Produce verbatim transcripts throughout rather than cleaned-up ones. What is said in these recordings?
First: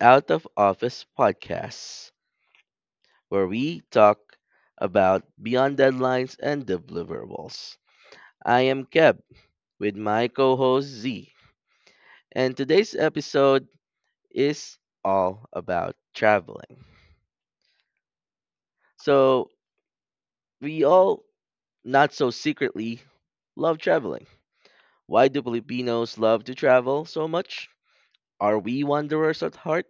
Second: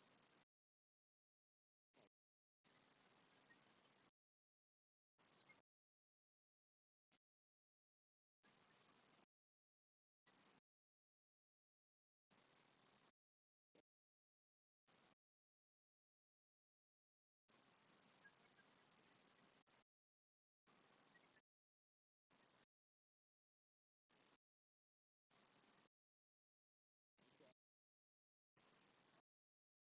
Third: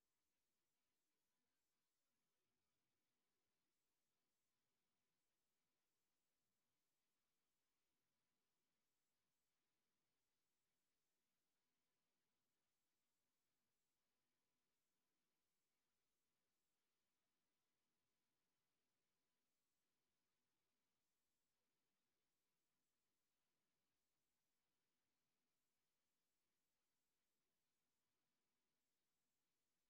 Out of Office podcast, where we talk about beyond deadlines and deliverables. I am Keb with my co host Z, and today's episode is all about traveling. So, we all, not so secretly, love traveling. Why do Filipinos love to travel so much? Are we wanderers at heart?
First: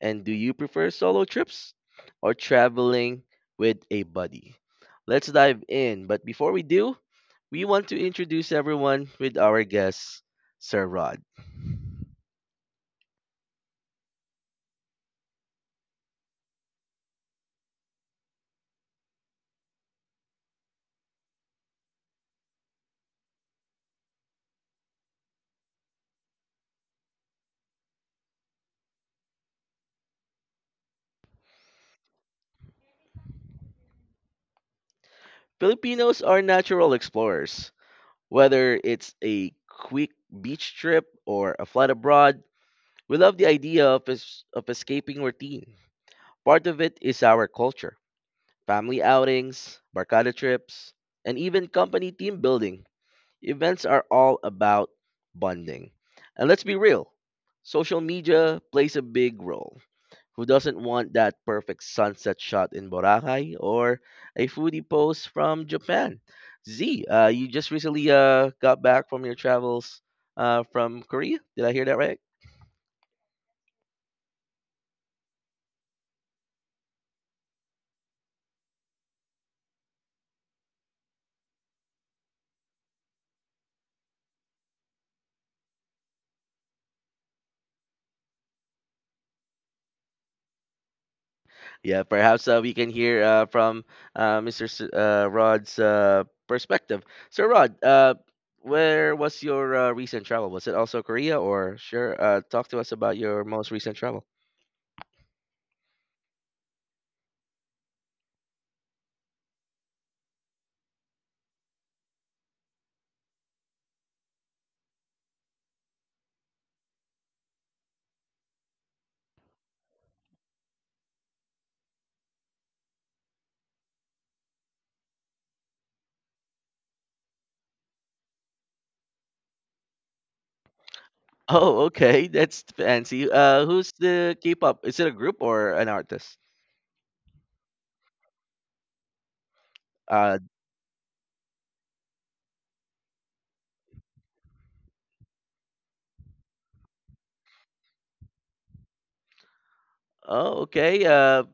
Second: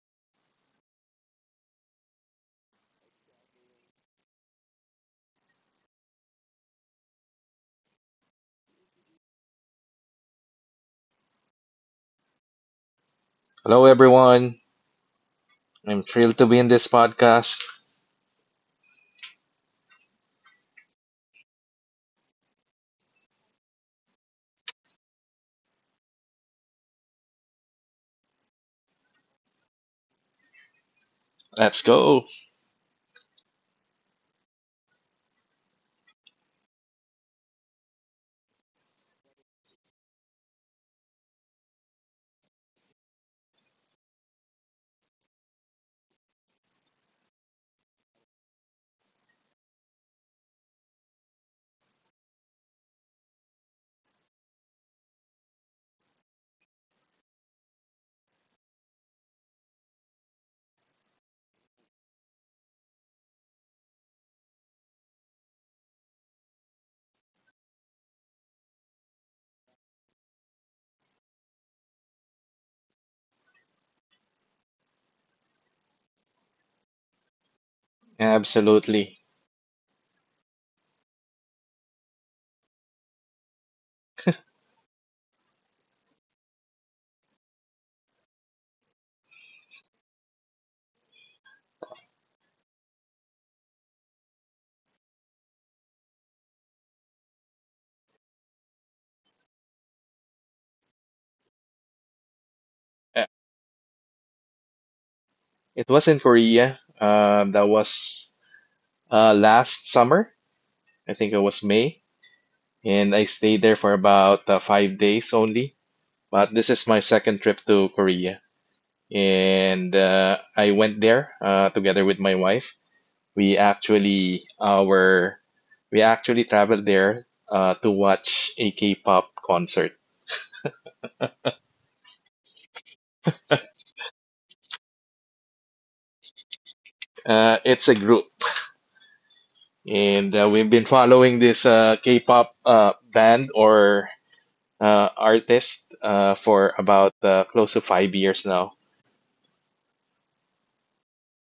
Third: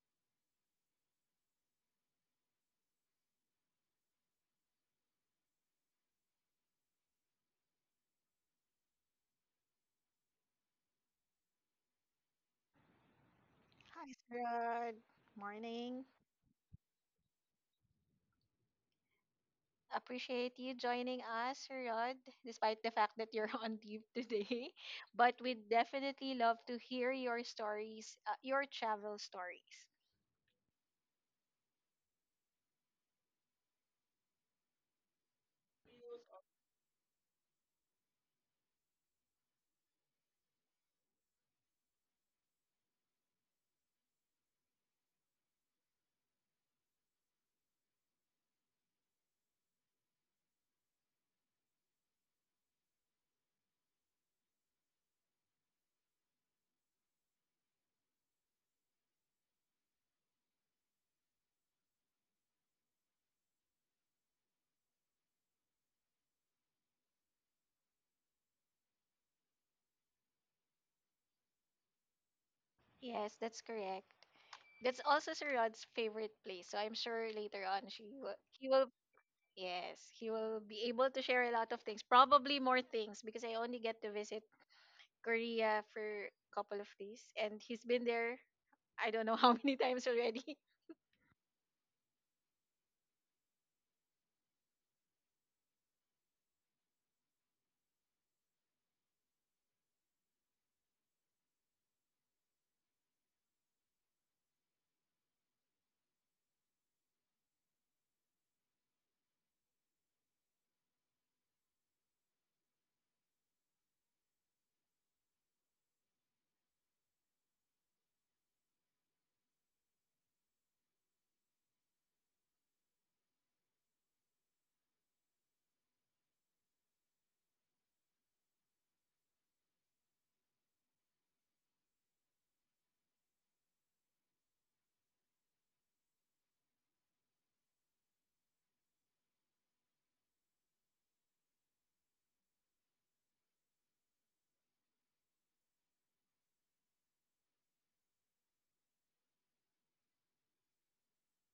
And do you prefer solo trips or traveling with a buddy? Let's dive in. But before we do, we want to introduce everyone with our guest, Sir Rod. Hello, Hi, Sir everyone. Rod. I'm Morning. thrilled to be in this podcast. Appreciate you joining us, Sir Rod, despite the fact that you're on leave today. But we'd definitely love to hear your stories, uh, your travel stories. Let's go. Filipinos are natural explorers. Whether it's a quick beach trip or a flight abroad, we love the idea of, es- of escaping routine. Part of it is our culture, family outings, barcada trips, and even company team building events are all about bonding. And let's be real, social media plays a big role. Who doesn't want that perfect sunset shot in Boracay or a foodie post from Japan? Z, uh, you just recently uh, got back from your travels uh, from Korea. Did I hear that right? Yes, that's correct. That's also Sir Rod's favorite place. So I'm sure later on she will, he will, Absolutely. yes, he will be able to share a lot of things, probably more things, because I only get to visit Korea for a couple of days, and he's been there. I don't know how many times already. Yeah, perhaps uh, we can hear uh, from uh, mister S- uh, Rod's uh, perspective. So, Rod, uh, where was your uh, recent travel? Was it also Korea, or sure? Uh, talk to us about Uh, your most recent travel. It was in Korea. Um, that was uh, last summer. I think it was May. And I stayed there for about uh, five days only. But this is my second trip to Korea. And uh, I went there uh, together with my wife. We actually uh, were, we actually traveled there uh, to watch a K-pop concert. Oh, okay, that's fancy. Uh, who's the K-pop? Is it a group or an artist? Uh, it's a group. and Uh, uh, we've been following this uh, K-pop uh, band or uh, artist uh, for about uh, close to five years now. oh, okay. Uh,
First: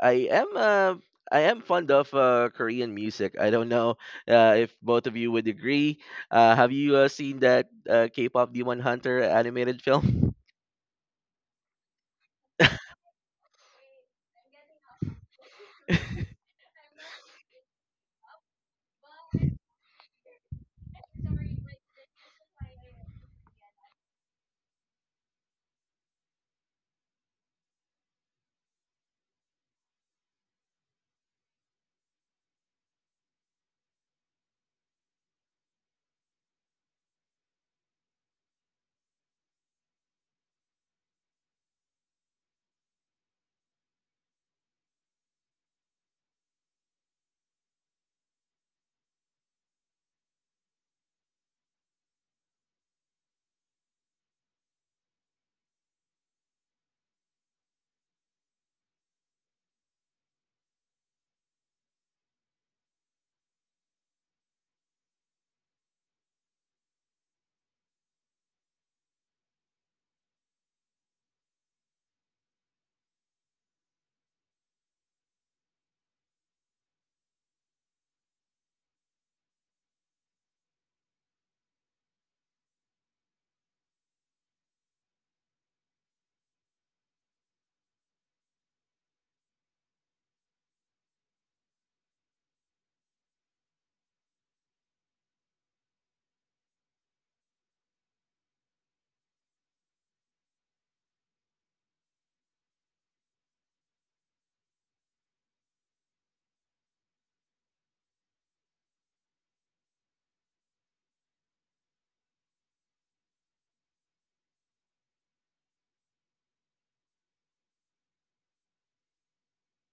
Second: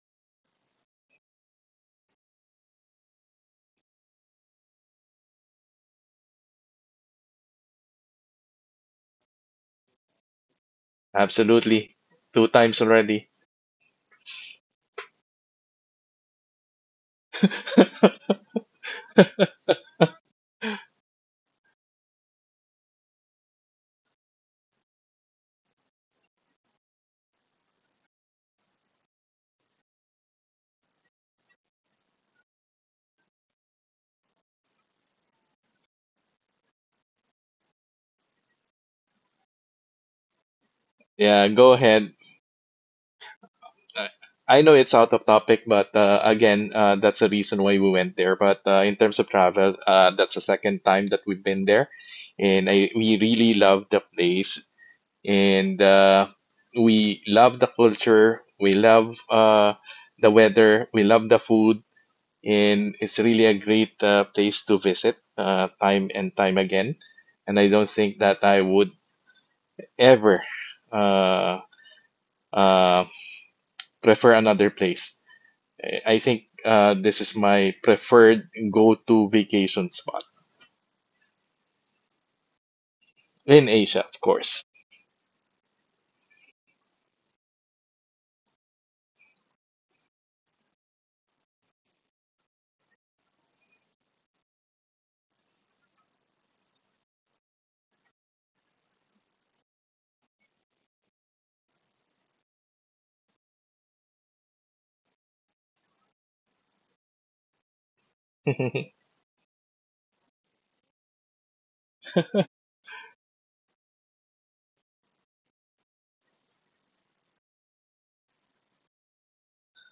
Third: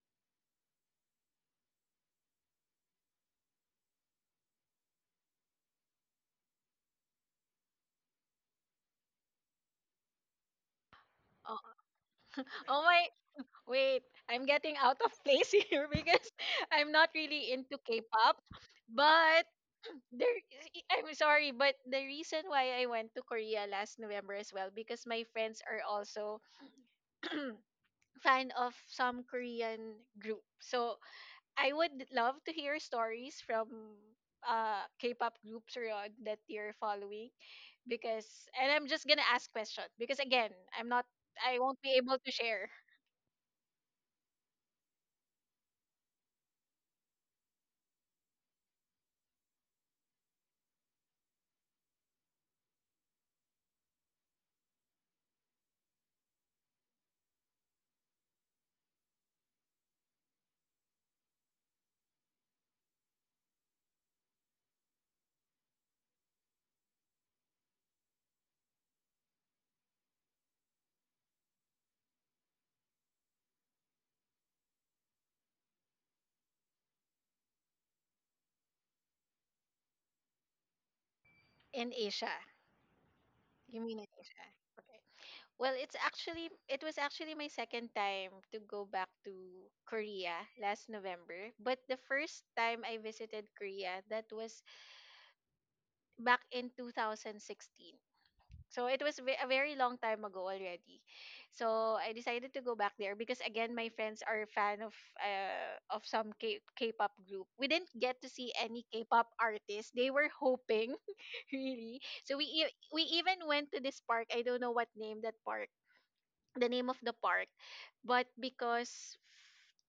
I am uh, I am fond of uh, Korean music. I don't know uh, if both of you would agree. Uh, have you uh, seen that uh, K-pop Demon Hunter animated film? Absolutely, two times Oh my, already. wait, I'm getting out of place here because I'm not really into K-pop. But there, I'm sorry, but the reason why I went to Korea last November as well because my friends are also fan of some Korean group. So I would love to hear stories from uh K-pop groups around that you're following because, and I'm just gonna ask question because again, I'm not, Yeah, I go won't be ahead. able to share I I know it's out of topic, but uh, again, uh, that's the reason why we went there. But uh, in terms of travel, uh, that's the second time that we've been there, and I we really love the place, and uh, we love the culture. We love uh, the weather. We love the food, and it's really a great uh, place to visit uh, time and time again. And I don't think that I would ever uh, uh, prefer another place. I I think uh, this is my preferred go-to vacation spot in Asia. in You mean Asia, of Asia? course. Okay. Well, it's actually it was actually my second time to go back to Korea last November, but the first time I visited Korea that was back in two thousand sixteen. So it was ve- a very long time ago already. So I decided to go back there because again my friends are a fan of uh, of some K- K-pop group. We didn't get to see any K-pop artists. They were hoping really. So we e- we even went to this park. I don't know what name that park. The name of the park, but because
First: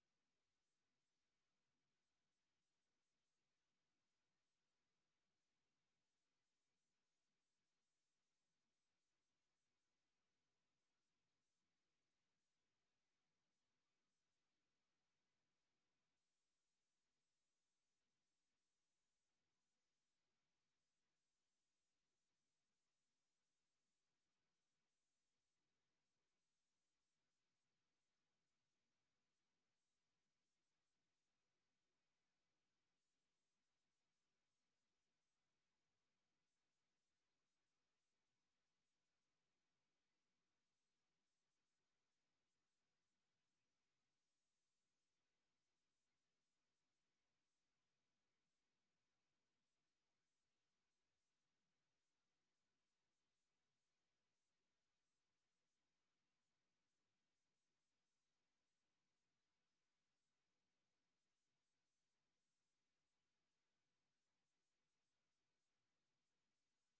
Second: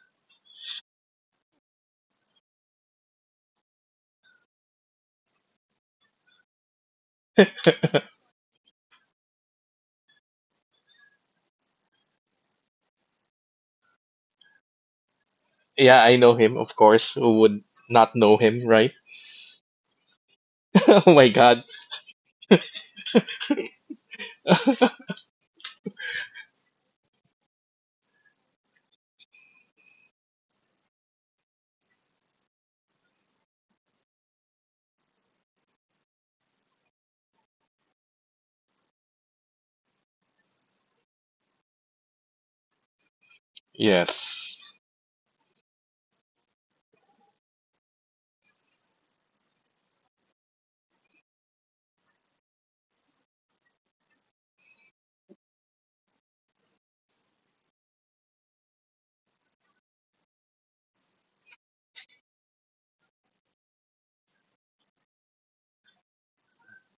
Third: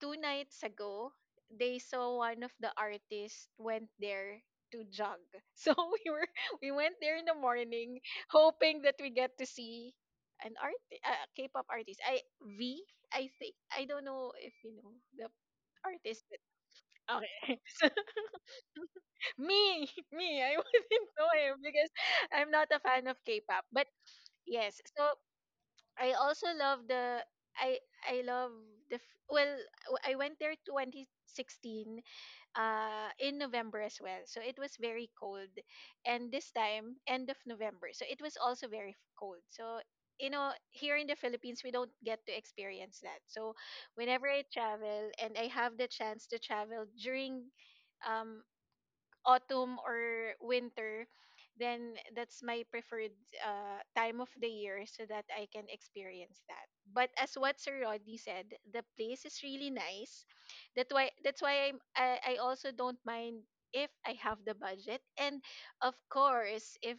two nights ago, they saw one of the artists went there to jog. So we were we went there in the morning, hoping that we get to see an art a K-pop artist. I V I think. I don't know if you know the Yeah, I artist. know But, him, of course. Who okay, would so, not know him, right? me me I wouldn't Oh my know him God. because I'm not a fan of K-pop. But yes, so I also love the I I love the f- well w- I went there twenty sixteen, uh, in November as well. So it was very cold. And this time, end of November. So it was also very f- cold. So, you know, here in the Philippines, we don't get to experience that. So whenever I Yes. travel and I have the chance to travel during, Um, autumn or winter, then that's my preferred uh, time of the year so that I can experience that. But as what Sir Rodney said, the place is really nice. That why that's why I'm, I I also don't mind if I have the budget and of course if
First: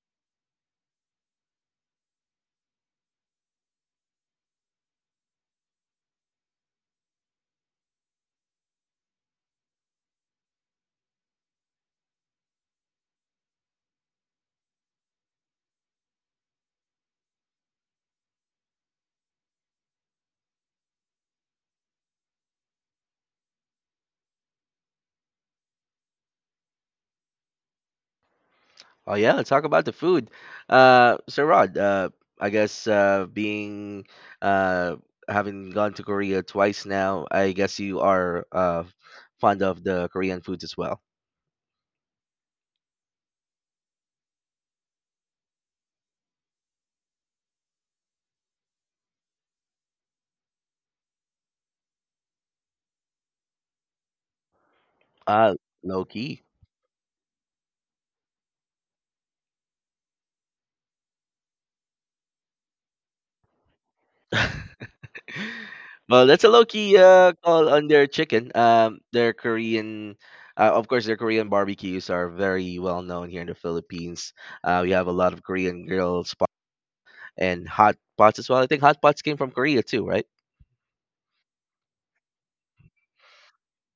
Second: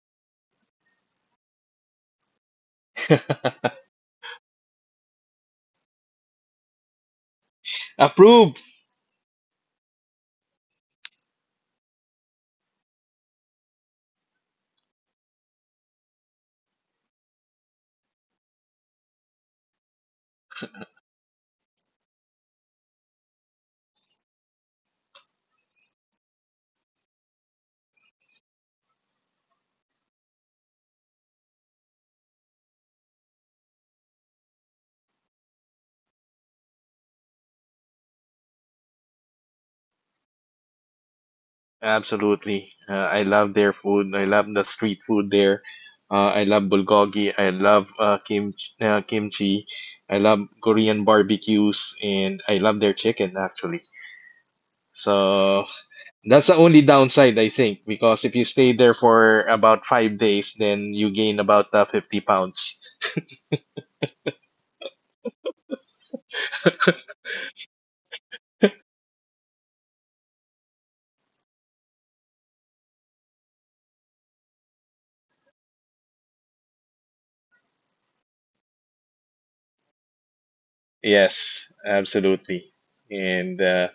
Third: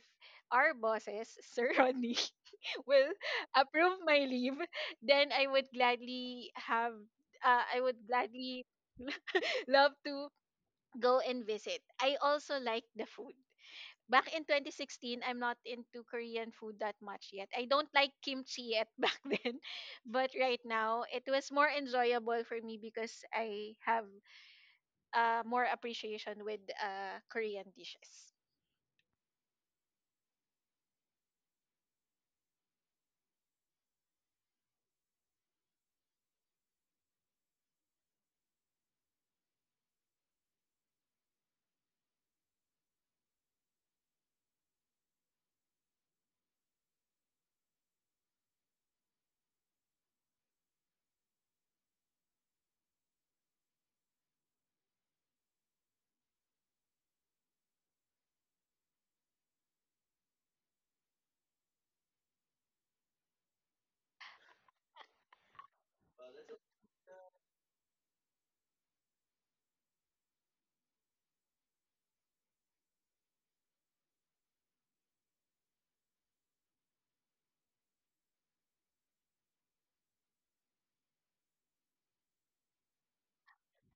our bosses Sir Rodney will approve my leave, then I would gladly have uh, I would Approve. gladly love to go and visit. I also like the food. Back in twenty sixteen, I'm not into Korean food that much yet. I don't like kimchi yet back then. But right now, it was more enjoyable for me because I have uh, more appreciation with uh, Korean dishes. Oh yeah, let's talk about the food. Uh, so Rod, uh, I guess uh, being uh, having gone to Korea twice now, I guess you are uh, fond of the Korean foods as well. Absolutely. Uh, I love their food. I love the street food there. Uh, I love bulgogi. I love uh, kimchi, uh, kimchi. I love Korean barbecues, and I love their chicken actually. Uh, So Low key. that's the only downside, I think, because if you stay there for about five days, then you gain about uh, fifty pounds. well, that's a low key uh, call on their chicken. Um, their Korean, uh, of course, their Korean barbecues are very well known here in the Philippines. Uh, we have a lot of Korean grill spots and hot pots as well. I think hot pots came from Korea too, right? Yes, absolutely. And uh,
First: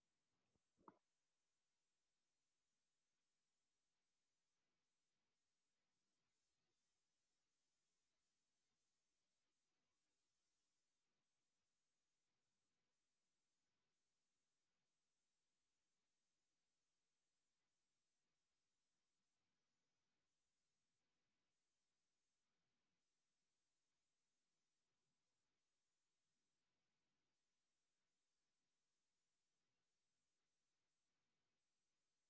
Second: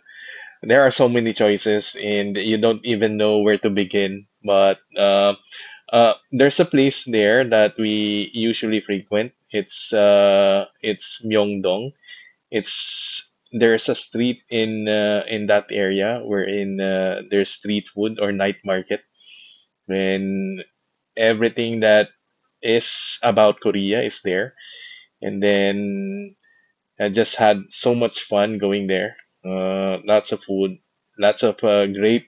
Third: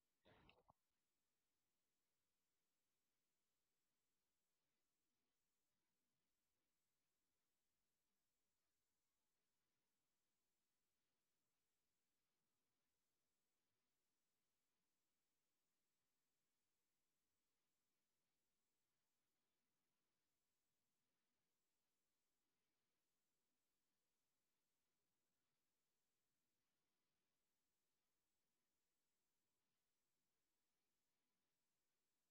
there are so many choices and you don't even know where to begin. But uh, Uh, there's a place there that we usually frequent. It's uh, it's Myeongdong. It's there's a street in uh, in that area wherein uh, there's street food or night market, when everything that is about Korea is there. And then I just had so much fun going there. Uh, lots of food, lots of uh, great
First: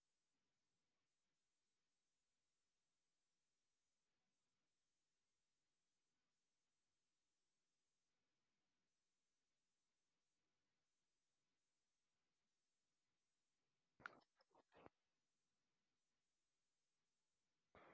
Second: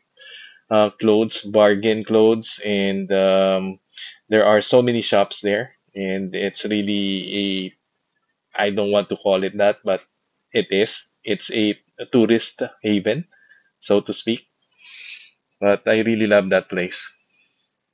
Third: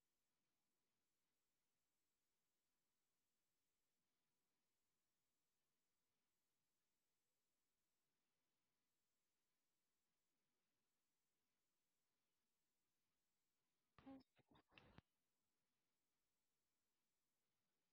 uh, clothes, bargain clothes, and um, there are so many shops there, and it's really a, I don't want to call it that, but it is. It's a tourist haven, so to speak. But I really love that place.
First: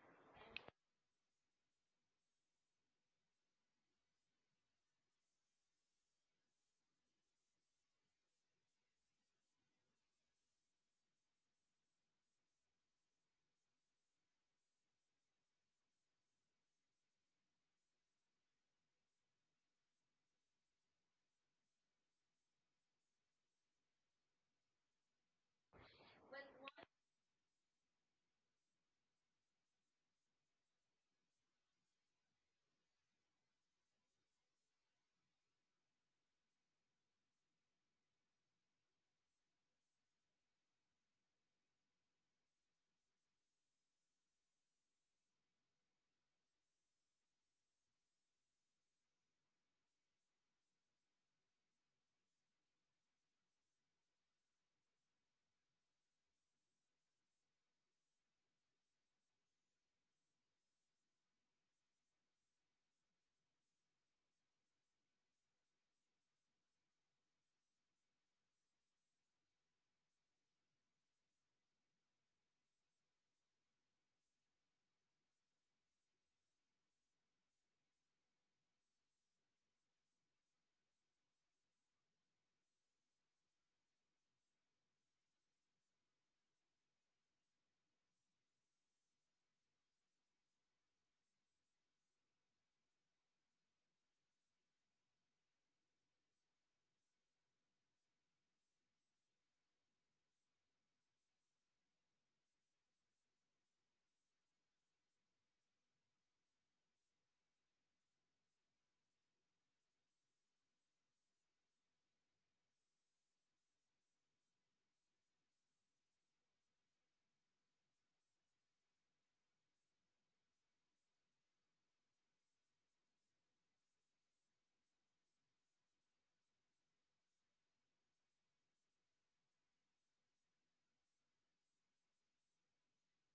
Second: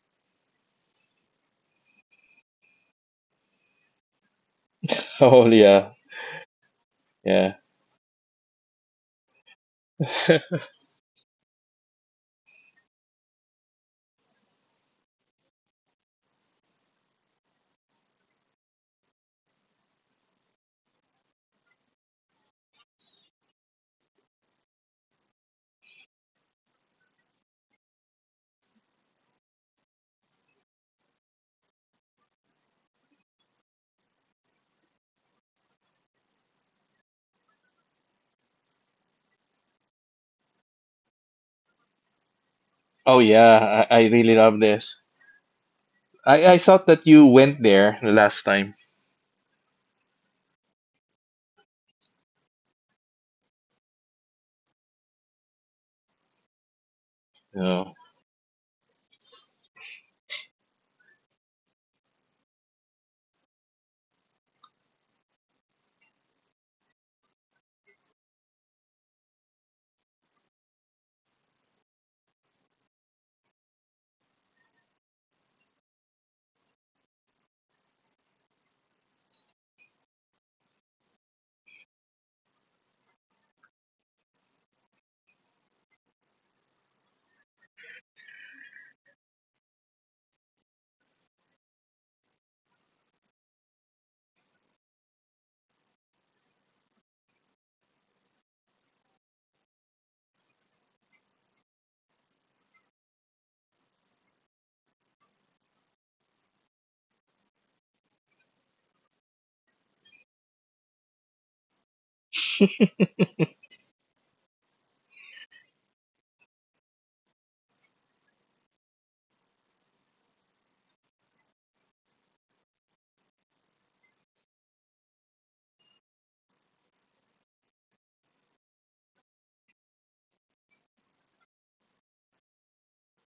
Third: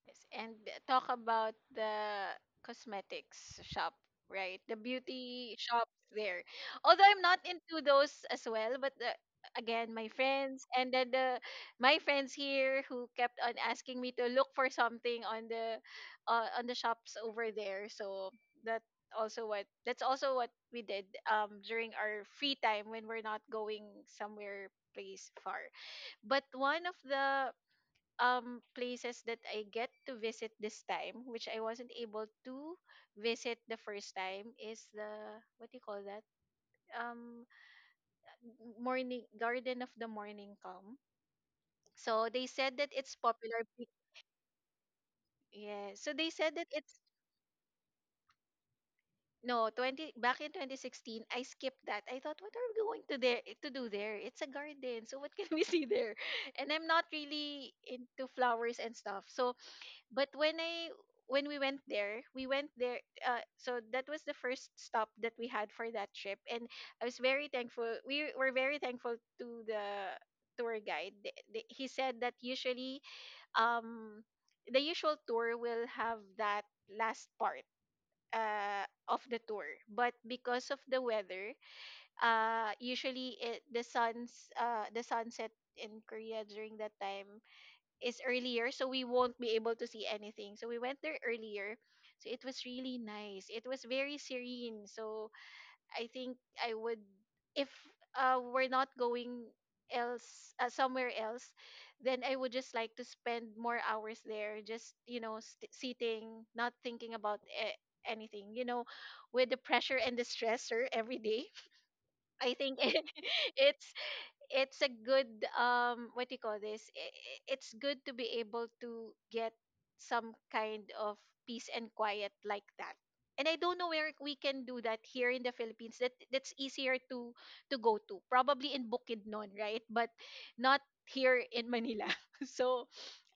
Yes, and talk about the cosmetics shop, right? The Oh beauty yeah, shops there. Although I'm not yeah. into those as well, but the, again, my friends and then the my friends here who kept on asking me to look for something on the uh, on the shops over there. So that also what that's also what we did um during our free time when we're not going somewhere place far. But one of the um places that I get to visit this time, which I wasn't able to visit the first time, is the what do you call that? Um, morning Garden of the Morning Calm. So they said that it's Oh popular. be- yeah, I, I really love this. Yeah. So they I, said I that thought it's that you went there the last time. no, twenty back in twenty sixteen. I skipped that. I thought, what are we going to there to do there? It's a garden, so what can we see there? And I'm not really Oh, into flowers and stuff. So but when I when we went there, we went there. Uh, so that was the first stop that we had for that trip, and I was very thankful. We were very thankful to the tour guide. The- the- He said that usually, um, the usual tour will have that last part uh, of the tour, but because of the weather, uh, usually it, the sun's uh, the sunset in Korea during that time is earlier, so we won't be able to see anything, so we went there earlier. So it was really nice, it was very serene. So I think I would, if uh, we're not going else uh, somewhere else, then I would just like to spend more hours there, just, you know, st- sitting, not thinking about a- anything, you know, with the pressure and the stressor every day. I think it's it's a good, um what do you call this I- I- it's good to be able to get some kind of peace and quiet like that. And I don't know where we can do that here in the Philippines that that's easier to to go to, probably in Bukidnon, right? But not here in Manila. So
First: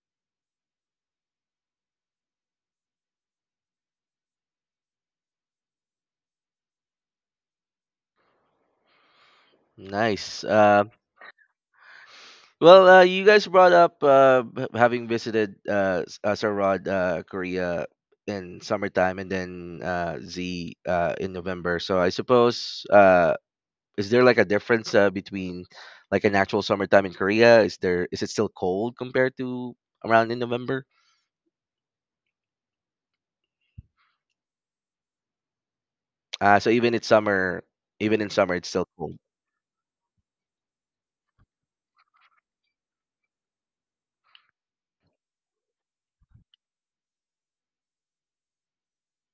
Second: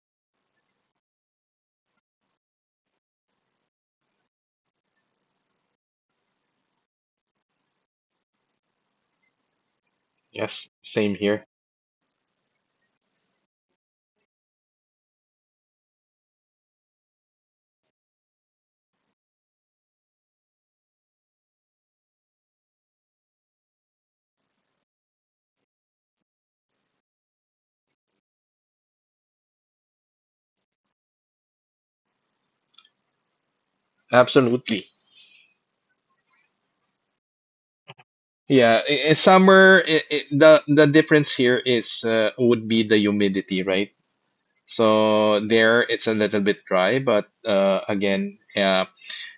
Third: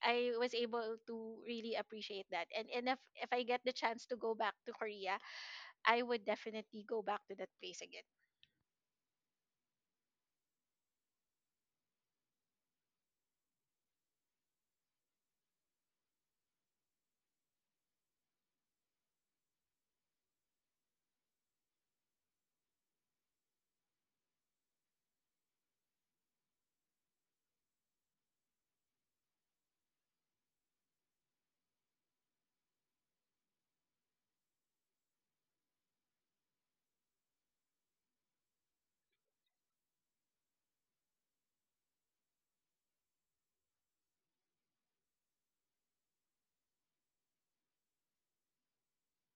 I was able to really appreciate that, and and if if I get the chance to go back to Korea, I would definitely go back to that place again Nice. yes, Uh, same here. Well, uh, you guys brought up uh, h- having visited uh, S- uh, Sir Rod, uh, Korea in summertime, and then uh, Z uh, in November. So I suppose uh, is there like a difference uh, between like an actual summertime in Korea? Is there is it still cold compared to around in November? Absolutely. Uh, so even it's summer, even in summer, it's Yeah, still I- I- cold. summer. I I the the difference here is uh, would be the humidity, right? So there, it's a little bit dry, but uh, again, uh,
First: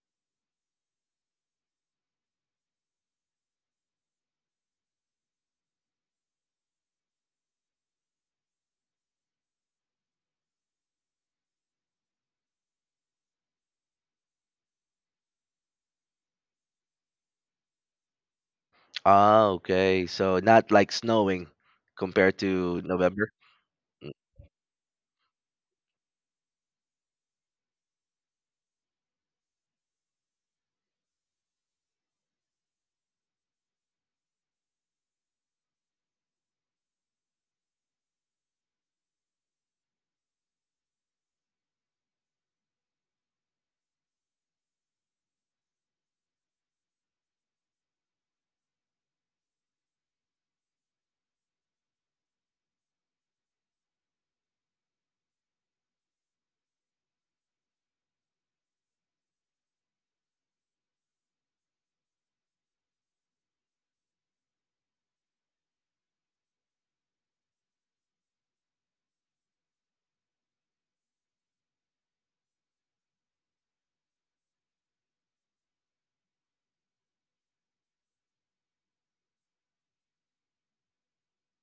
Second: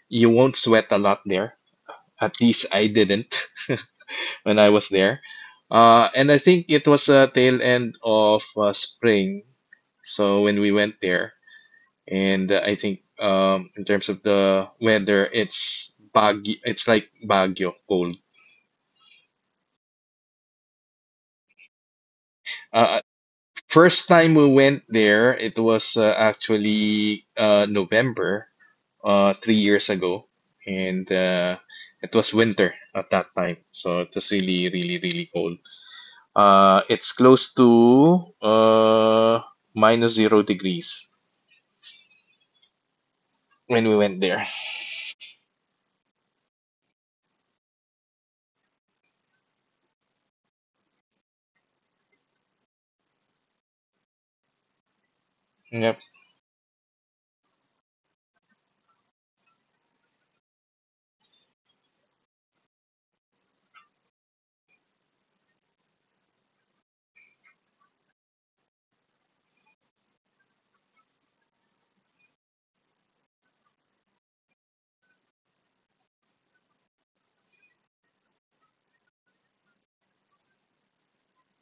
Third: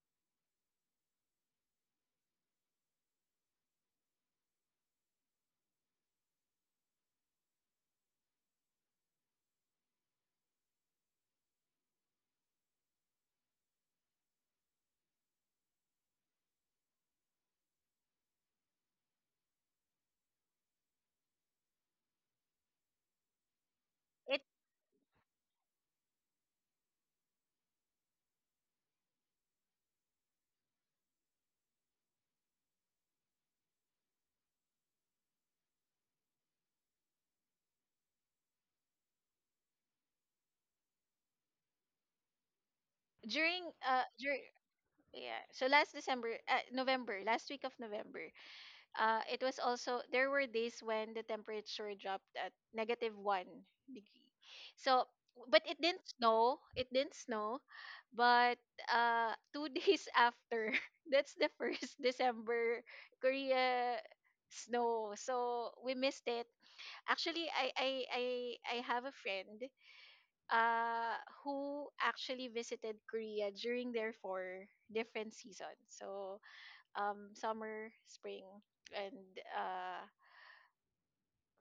you won't sweat a lot there. At least I didn't when I was there. Uh, and I think it was a tail end of uh, spring, so when we went there, and uh, I think, um, in terms of the weather, it's Baguio. It's like Baguio cold. Ah, okay. So not like snowing compared to Uh, November. First time it we went there, it was uh, actually uh, November, uh, three years ago, and uh, it was winter at that time, so it was really, really, really cold. Uh, it's close to uh, minus zero degrees during when we uh went there. dur- Yeah. So last December, uh, November, last week of November, uh, it was also there were days when the temperature dropped at negative one degree. So, but it Yep. didn't snow. It didn't snow, but uh, two days after, that's the first December Korea snow. So we missed it. Actually, I I I I have a friend uh, who actually visited Korea during their four different seasons. So, um, summer, spring, and uh,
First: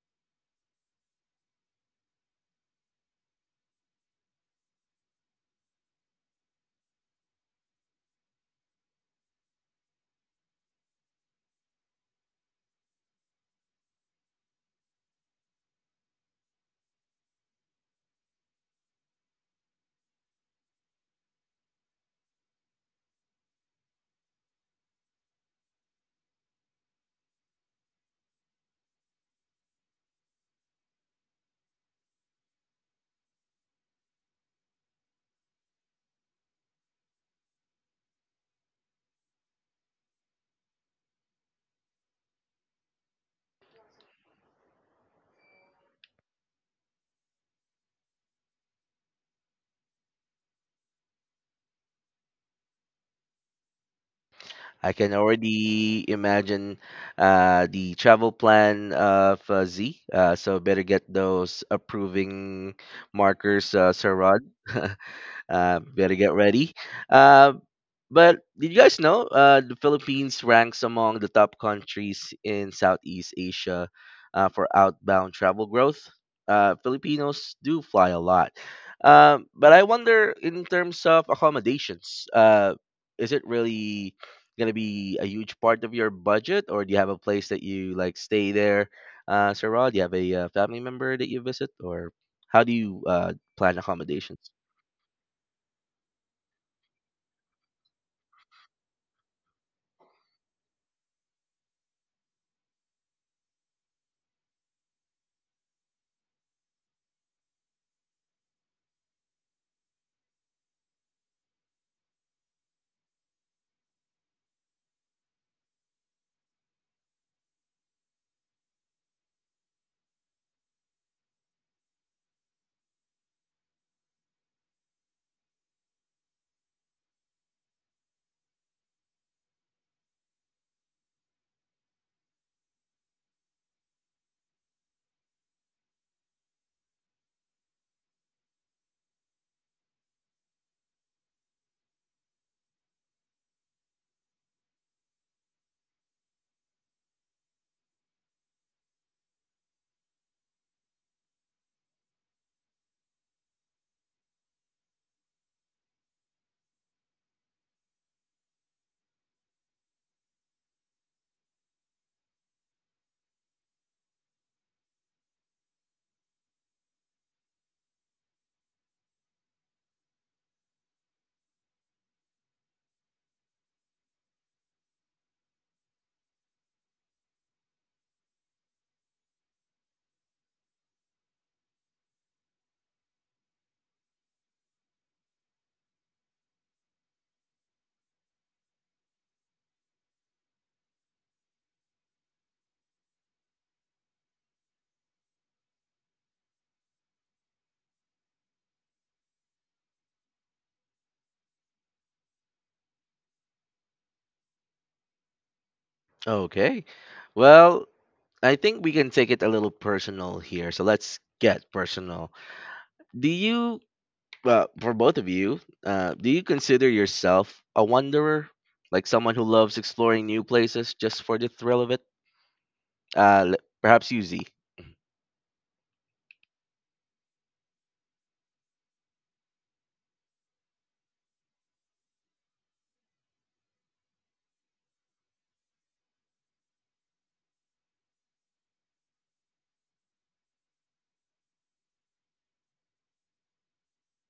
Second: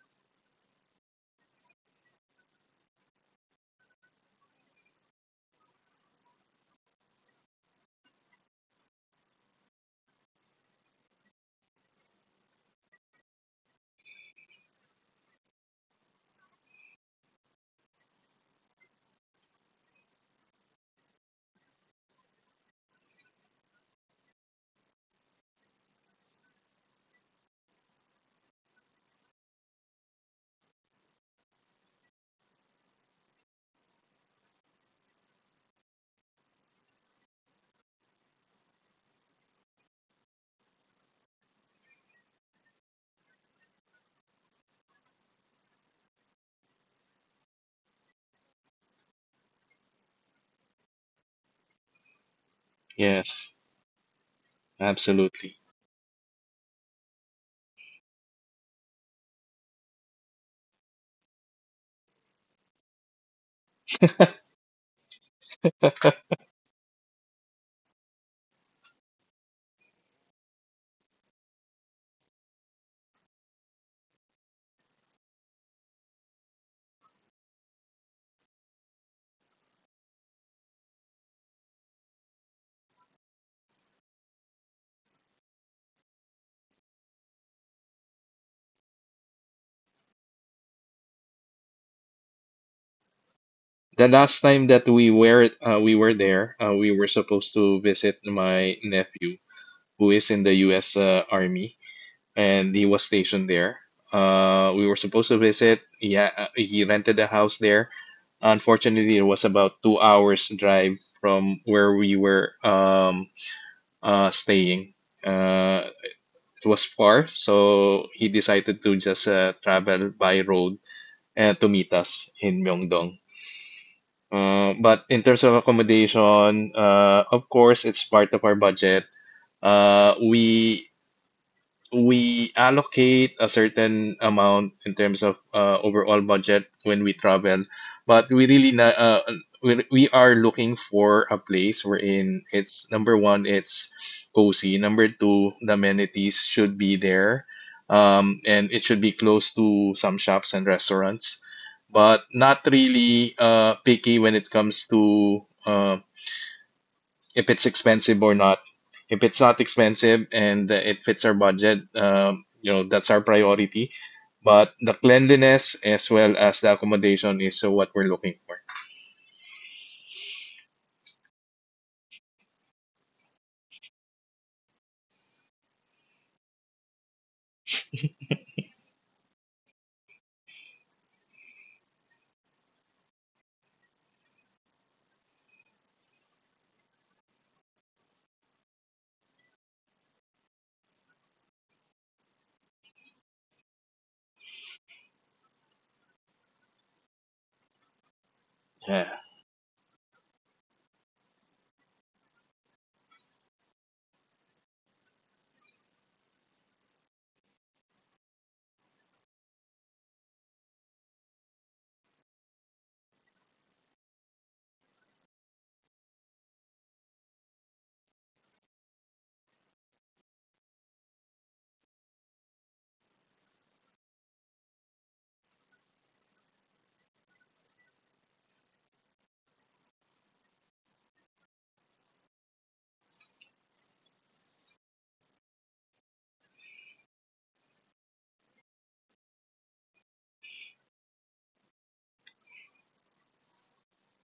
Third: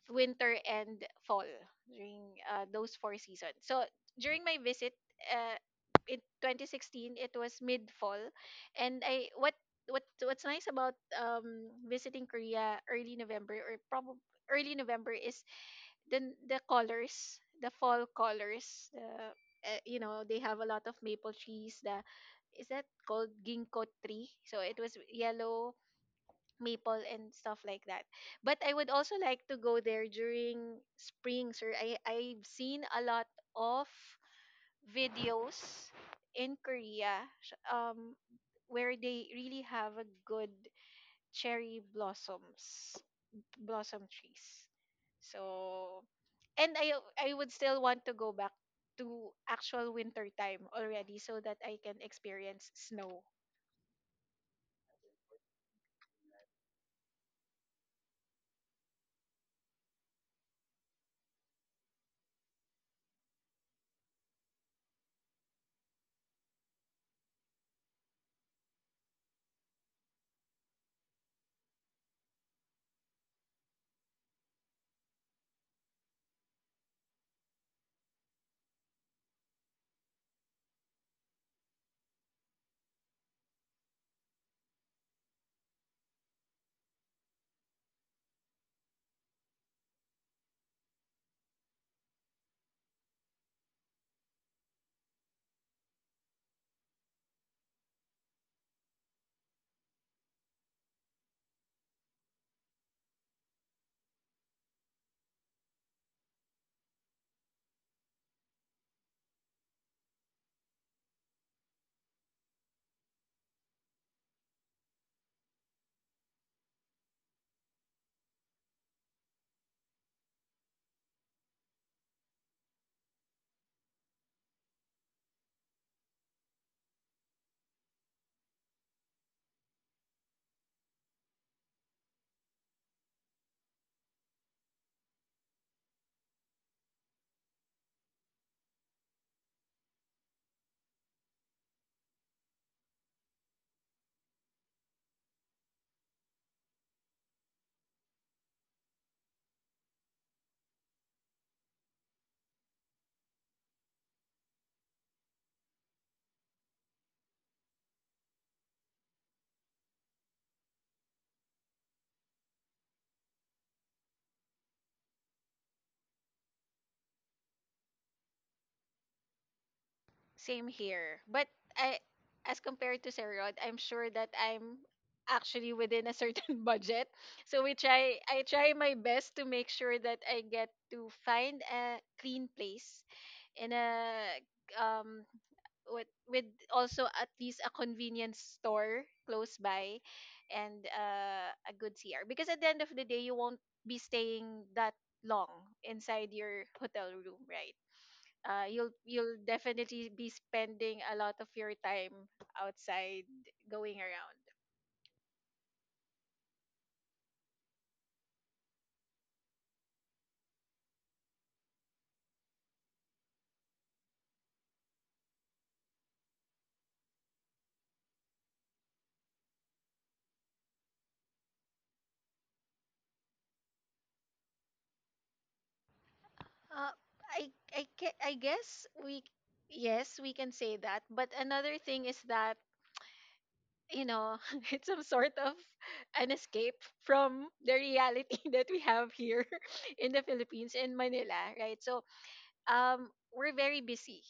winter and fall during uh, those four seasons. So, during my visit uh, in twenty sixteen, it was mid fall, and I what what what's nice about um visiting Korea early November, or probably early November, is then the colors the fall colors, uh, uh, you know, they have a lot of maple trees. The Is that called ginkgo tree? So it was yellow maple and stuff like that. But I would also like to go there during spring, sir. I I've seen a lot of videos in Korea, sh- um where they really have a good cherry blossoms blossom trees, so, and I I would still want to go back to actual winter time already so that I can experience snow. Yes, I can absolutely. already imagine uh, the travel plan of uh, Z. Uh, so better get those approving markers, uh, Sir Rod. Uh, better get ready. Uh, but did you guys know uh, the Philippines ranks among the top countries in Southeast Asia uh, for outbound travel growth? Uh, Filipinos do fly a lot. Um, but I wonder, in terms of accommodations, uh, is it really going to be a huge part of your budget, or do you have a place that you like stay there? Uh, Sir Rod, do you have a uh, family member that you visit, or how do you uh, plan The accommodations? last time that we were uh, we were there, uh, we were supposed to visit my nephew who is in the U S. Uh, Army, and he was stationed there. Uh, we were supposed to visit. Yeah, he rented a house there. Unfortunately, it was about two hours drive from where we were um, uh, staying. Uh, it was far, so he decided to just uh, travel by road uh, to meet us in Myeongdong. Uh, but in terms of accommodation, uh, of course, it's part of our budget. Uh, we we allocate a certain amount in terms of uh, overall budget when we travel, but we really na uh, we, we are looking for a place wherein it's number one, it's cozy. Number two, the amenities should be there, um, and it should be close to some shops and restaurants, but not really uh, picky when it comes to. Uh, if it's expensive or not. If it's not expensive and uh, it fits our budget, um, you know, that's our priority. But the cleanliness as well as the accommodation is uh, what we're looking for. Same here. But I, as compared to Sir Rod, I'm sure that I'm actually within a certain budget. So we try, I try my best to make sure that I get to find a clean place in a um with with also at least a convenience store close by and uh, a good C R, because at the end of the day you won't be staying that long inside your hotel room, right? Uh, you'll Yeah. you'll definitely be spending a lot of your time outside going around. Okay. Well, I think we can take it a little personal here. So let's get personal. Do you, uh, for both of you, uh, do you consider yourself a wanderer? Like someone who loves exploring new places just for the thrill of it? Uh, l- Perhaps you, Z. Uh, I I ca- I guess we yes, we can say that. But another thing is that, you know, it's some sort of an escape from the reality that we have here in the Philippines, in Manila, right? So um we're very busy.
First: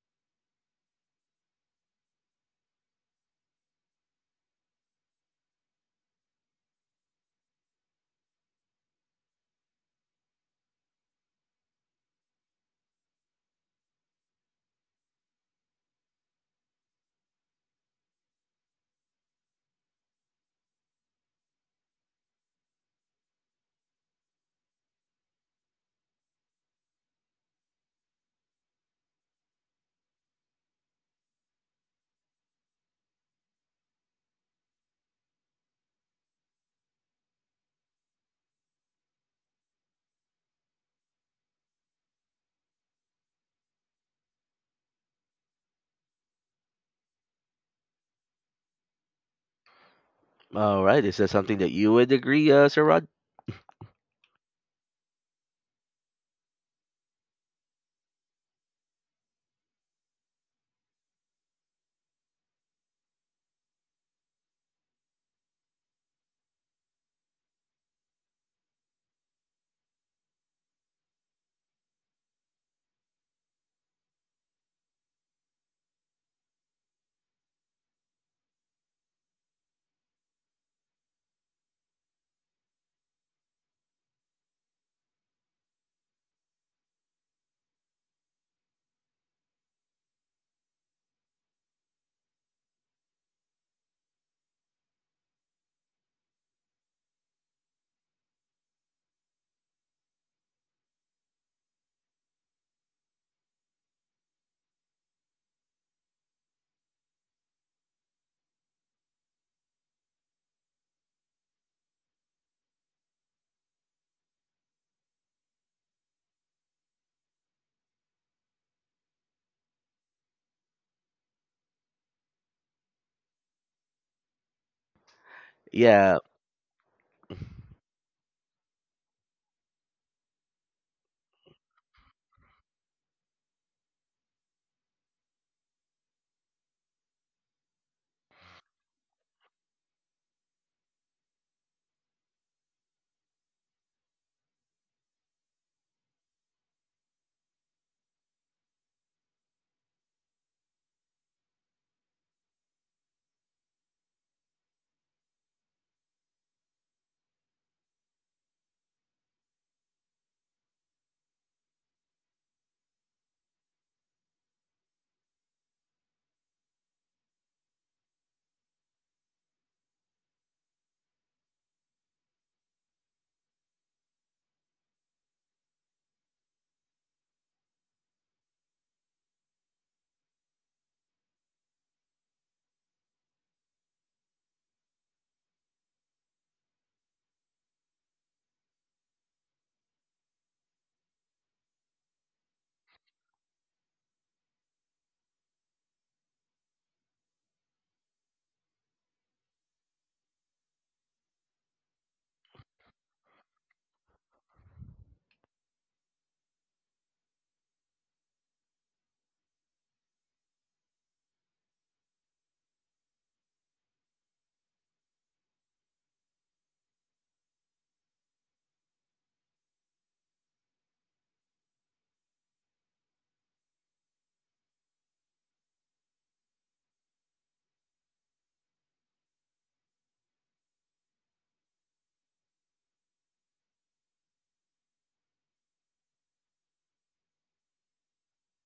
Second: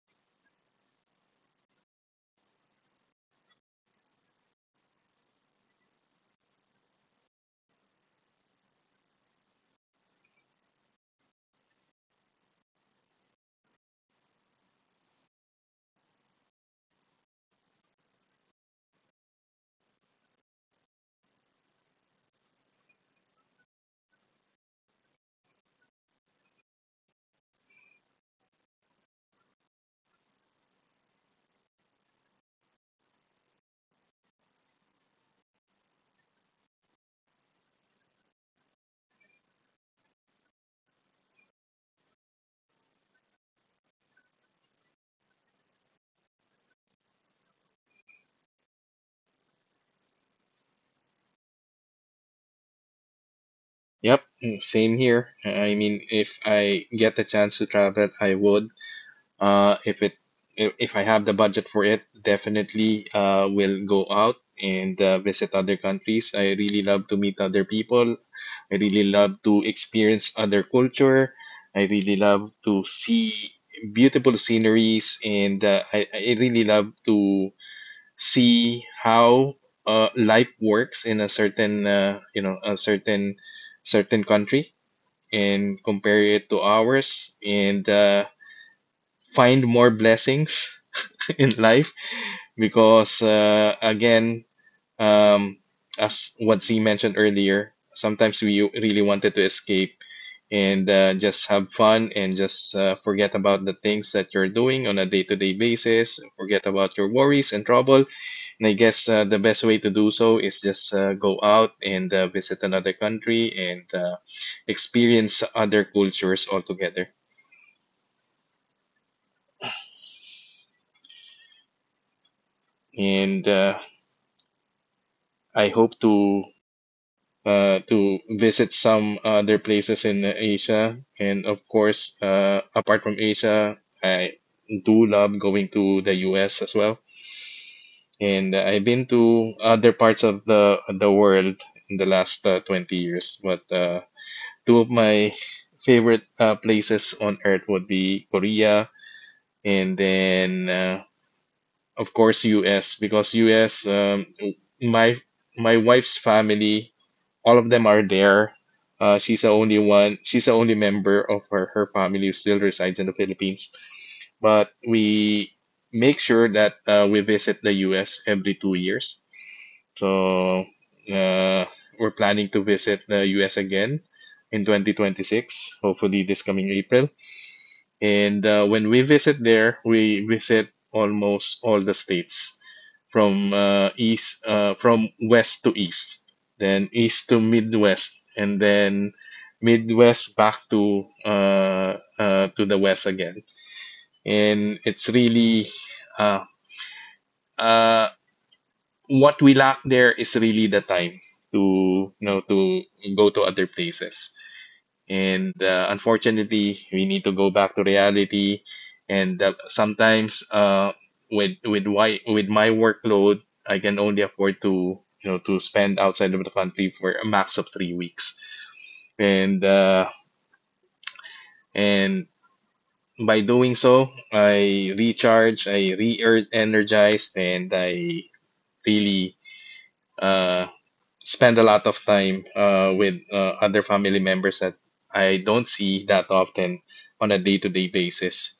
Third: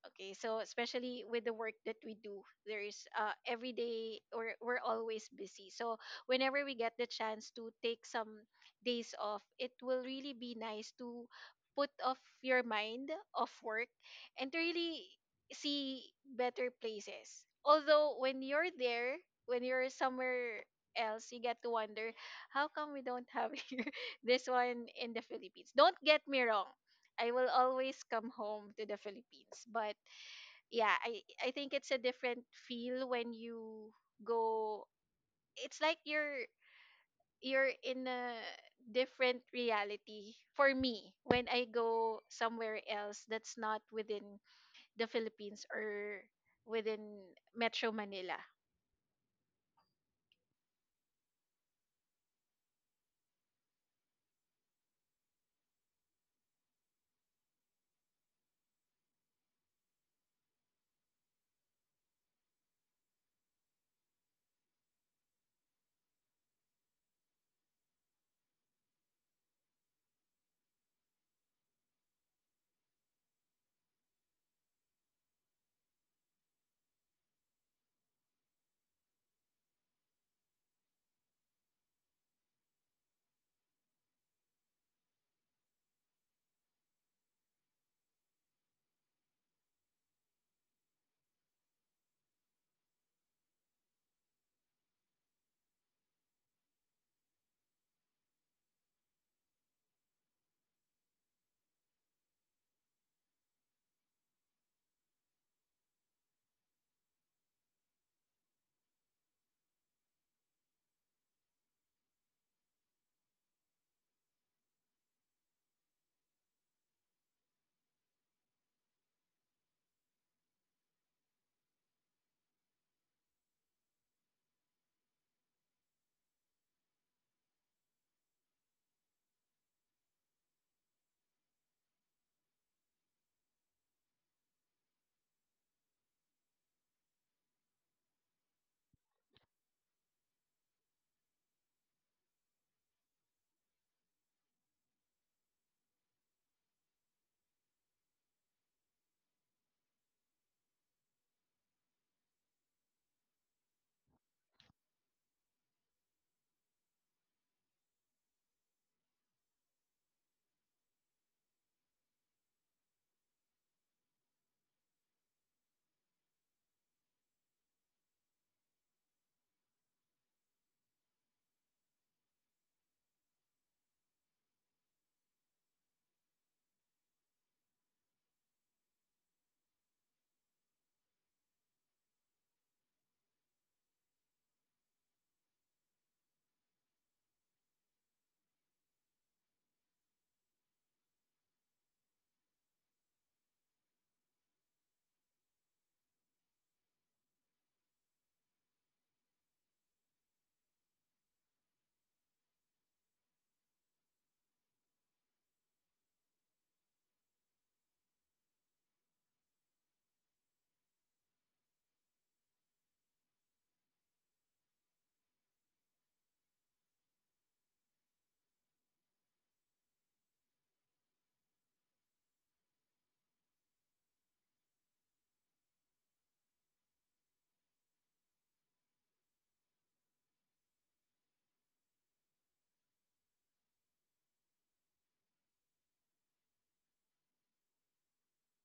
Okay, so especially with the work that we do, there is uh, every day, or we're always busy. So whenever we get the chance to take some days off, it will really be nice to put off your mind of work and to really see better places. Although when you're there, when you're somewhere else, you get to wonder how come we don't have here this one in the Philippines. Don't get me wrong. I will always come home to the Philippines, but yeah, I I think it's a different feel when you go it's like you're you're in a different reality for me when I go somewhere else that's not within the Philippines or within Metro Manila. All right. Is that something that you would agree, uh, Sir Rod? Yep. mm, Same here. I mean, if I get the chance to travel, I would. Uh, if it if, if I have the budget for it, definitely uh, will go out and uh, visit other countries. I really love to meet other people. I really love to experience other culture. I really love to see beautiful sceneries, and uh, I, I really love to see how uh, life works in a certain uh, you know a certain certain country and compare it to ours and. Uh, find more blessings in life, because uh, again, um, as what Z mentioned earlier, sometimes we really wanted to escape, and uh, just have fun, and just uh, forget about the things that you're doing on a day-to-day basis, forget about your worries and trouble. And I guess uh, the best way to do so is just uh, go out and uh, visit another country and uh, experience other cultures altogether. And uh, i hope to Yeah, uh, to visit some other places in Asia. And of course, uh, apart from Asia, I do love going to the U S as well. And I've been to other parts of the the world in the last uh, twenty years. But uh, two of my favorite uh, places on earth would be Korea, and then uh, of course U S, because U S um, my my wife's family, all of them are there. Uh, she's the only one. She's the only member of her, her family who still resides in the Philippines. But we make sure that uh, we visit the U S every two years. So uh, we're planning to visit the U S again in twenty twenty-six, hopefully this coming April. And uh, when we visit there, we visit almost all the states, from uh, east uh, from west to east, then east to midwest, and then midwest back to uh, uh, to the west again, and it's really uh, uh, what we lack there is really the time to you know to go to other places. And uh, unfortunately, we need to go back to reality, and uh, sometimes, uh, with with why with my workload, I can only afford to you know to spend outside of the country for a max of three weeks. And uh, and by doing so, I recharge, I re-energized, and I really uh, spend a lot of time uh, with uh, other family members that I don't see that often on a day-to-day basis.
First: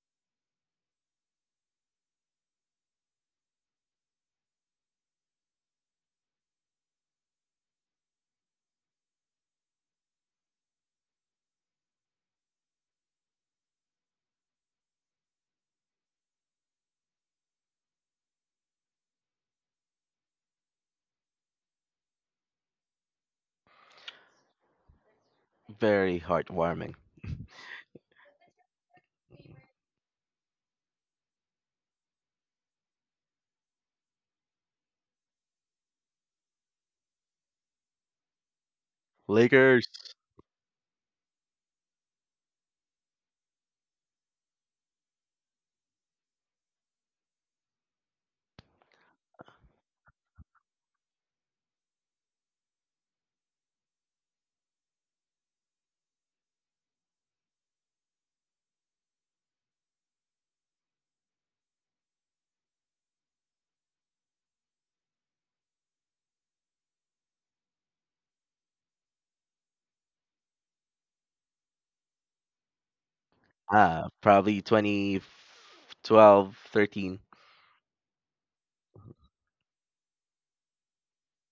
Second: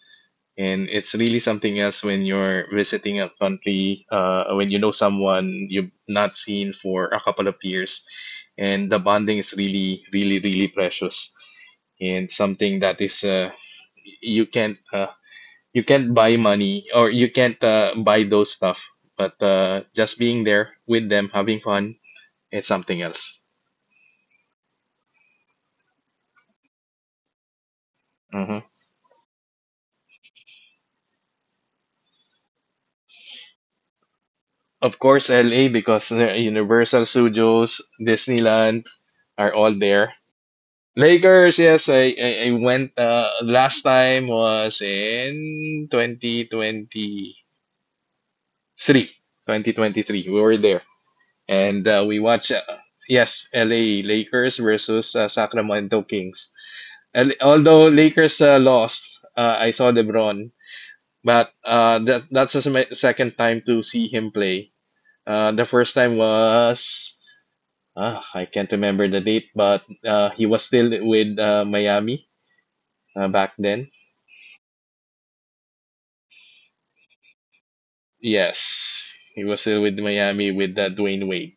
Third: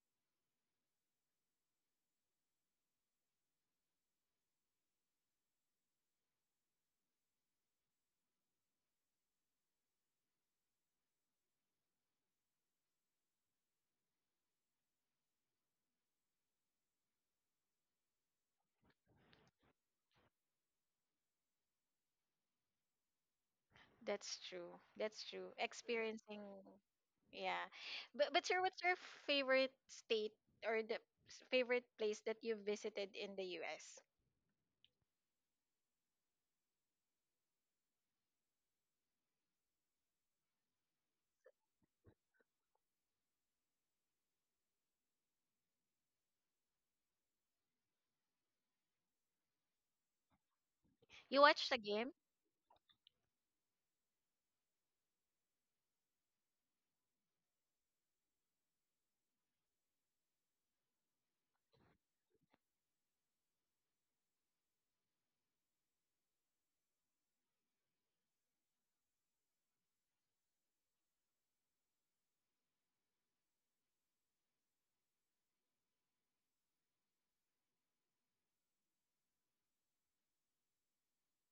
And it's really something else when you're visiting a country, uh, when you know someone you've not seen for a couple of years, and the bonding is really, really, really precious, and something that is uh, you can't uh, you can't buy money, or you can't uh, buy those stuff. But uh, just being there with them having fun, it's something else. That's true, that's true, very experiencing heartwarming. yeah. But but Hmm. sir, what's your favorite state, or the s- favorite place that you've visited in the US? Of course L A, because uh, Universal Studios, Disneyland are all Lakers, there. Lakers, yes, I I, I went, uh, last time was in twenty twenty-three. twenty twenty-three. We were there. You watched the And uh, game. we watched, uh, yes, L A Lakers versus uh, Sacramento Kings. And although Lakers uh, lost, uh, I saw LeBron, but uh, that that's just my second time to see him play. Uh, the first time was, ah, I can't remember the date, but uh, he was still with uh, Miami uh, back then. ah, probably twenty twelve, thirteen. Yes, he was still with Miami with that Dwayne Wade,